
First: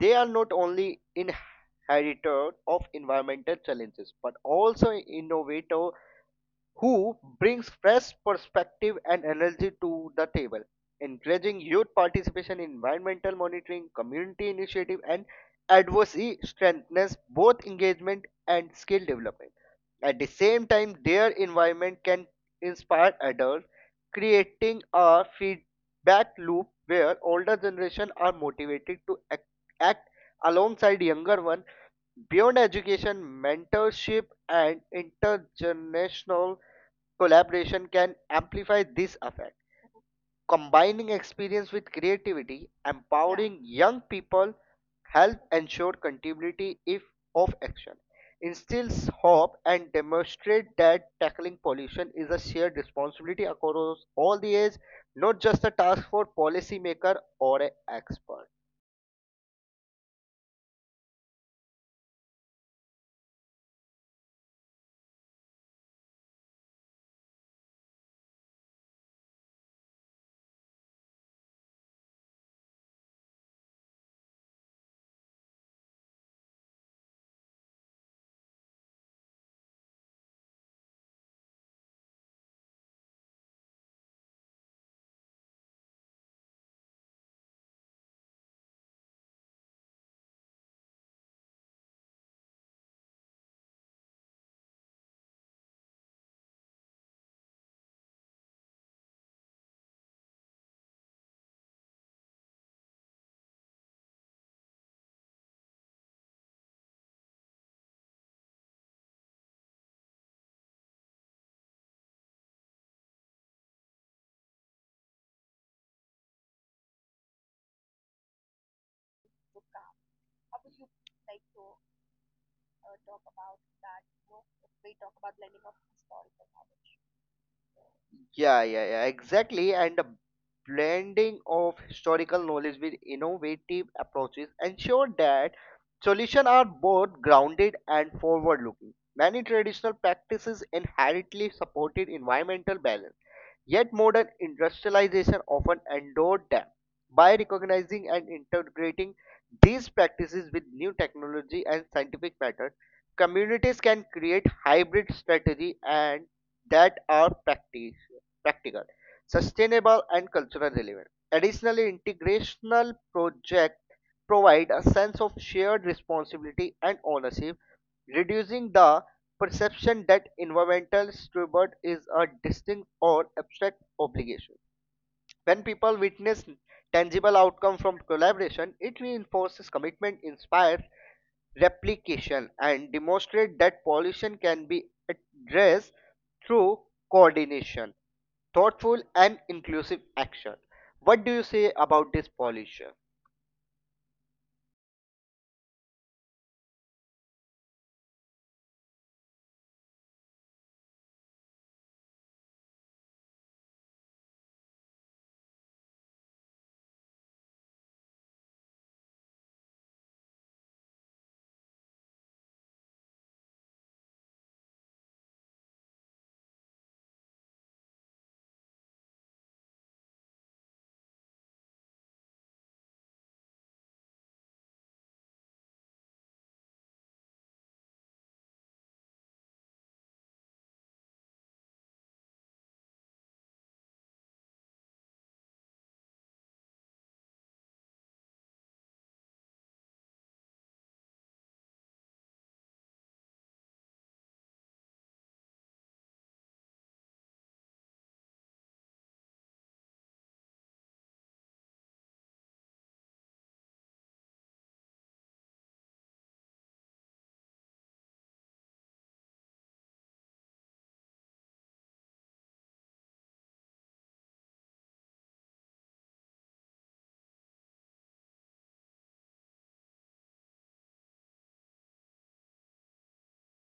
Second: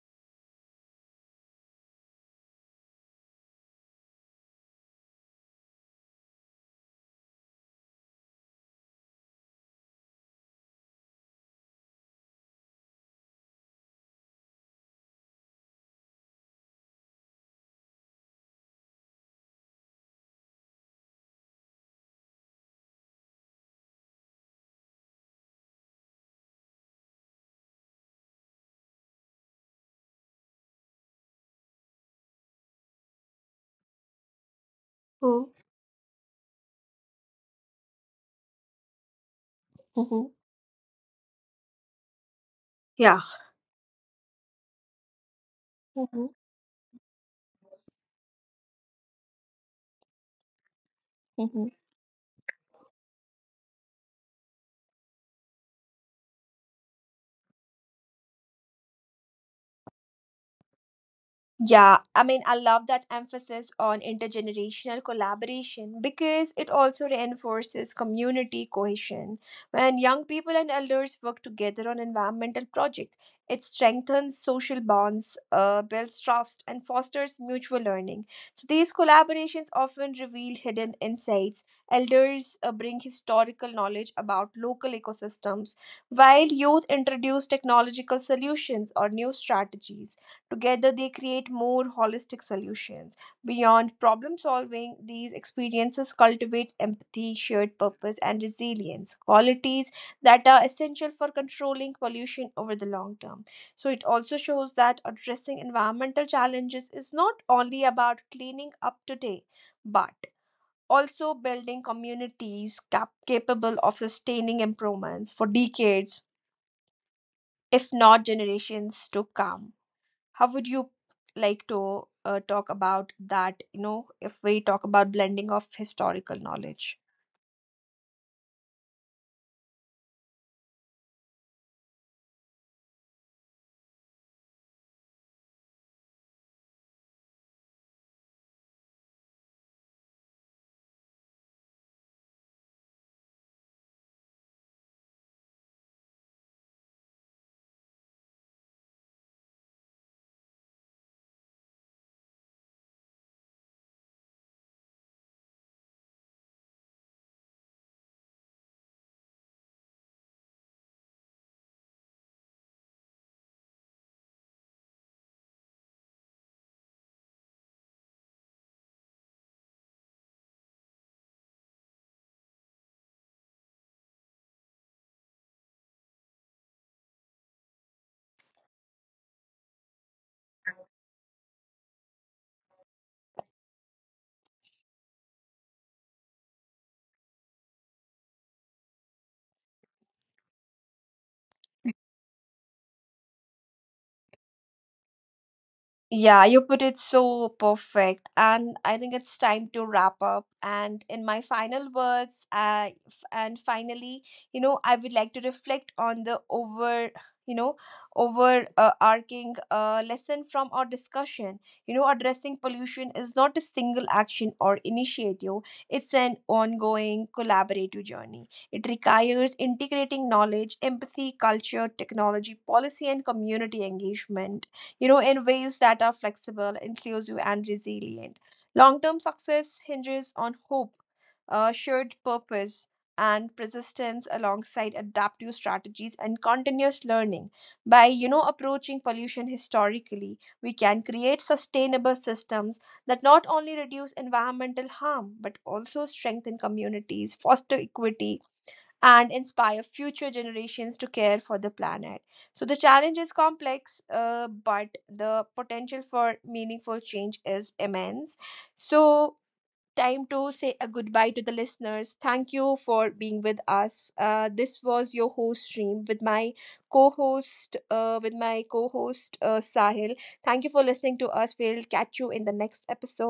They are not only inheritor of environmental challenges but also innovator who brings fresh perspective and energy to the table, encouraging youth participation in environmental monitoring, community initiative, and advocacy strengthens both engagement and skill development. At the same time, their environment can inspire adults, creating a feedback loop where older generation are motivated to ac- act alongside younger one beyond education mentorship and
Mhm.
intergenerational Collaboration can amplify this effect.
Mhm.
Combining experience with creativity, yeah,
Yeah.
empowering young people, help ensure
Mhm.
continuity if of action, instills hope, and demonstrate that tackling
Mhm.
pollution is a shared responsibility across all the age, not just a task for policymaker or an expert.
Yeah, I mean, I love that emphasis on intergenerational collaboration because it also reinforces community cohesion. When young people and elders work together on environmental projects, it strengthens social bonds, uh, builds trust, and fosters mutual learning. So, these collaborations often reveal hidden insights. Elders uh, bring historical knowledge about local ecosystems, while youth introduce technological solutions or new strategies. Together, they create more holistic solutions. Beyond problem solving, these experiences cultivate empathy, shared purpose, and resilience, qualities that are essential for controlling pollution over the long term. So, it also shows that addressing environmental challenges is not only about cleaning up today, but also building communities cap- capable of sustaining improvements for decades, if not generations to come. How would you like to uh, talk about that, you know, if we talk about blending of historical knowledge?
Yeah, yeah, yeah, exactly. And the blending of historical knowledge with innovative approaches ensure that solutions are both grounded and forward-looking. Many traditional practices inherently supported environmental balance, yet modern industrialization often endured them. By recognizing and integrating these practices with new technology and scientific methods, communities can create hybrid strategy and that are practice, practical, sustainable, and cultural relevant. Additionally, integrational projects provide a sense of shared responsibility and ownership, reducing the perception that environmental stewardship is a distinct or abstract obligation. When people witness tangible outcome from collaboration, it reinforces commitment, inspires replication, and demonstrates that pollution can be addressed through coordination, thoughtful, and inclusive action. What do you say about this pollution?
Yeah, you put it so perfect. And I think it's time to wrap up. And in my final words, uh, f- and finally, you know, I would like to reflect on the over, you know, overarching uh, arcing, uh, lesson from our discussion. You know, addressing pollution is not a single action or initiative, it's an ongoing collaborative journey. It requires integrating knowledge, empathy, culture, technology, policy, and community engagement, you know, in ways that are flexible, inclusive, and resilient. Long term success hinges on hope, uh, shared purpose, and persistence alongside adaptive strategies and continuous learning. By, you know, approaching pollution historically, we can create sustainable systems that not only reduce environmental harm but also strengthen communities, foster equity, and inspire future generations to care for the planet. So the challenge is complex, uh, but the potential for meaningful change is immense. So time to say a goodbye to the listeners. Thank you for being with us. Uh, this was your host stream with my co-host uh, with my co-host uh, Sahil. Thank you for listening to us. We'll catch you in the next episode.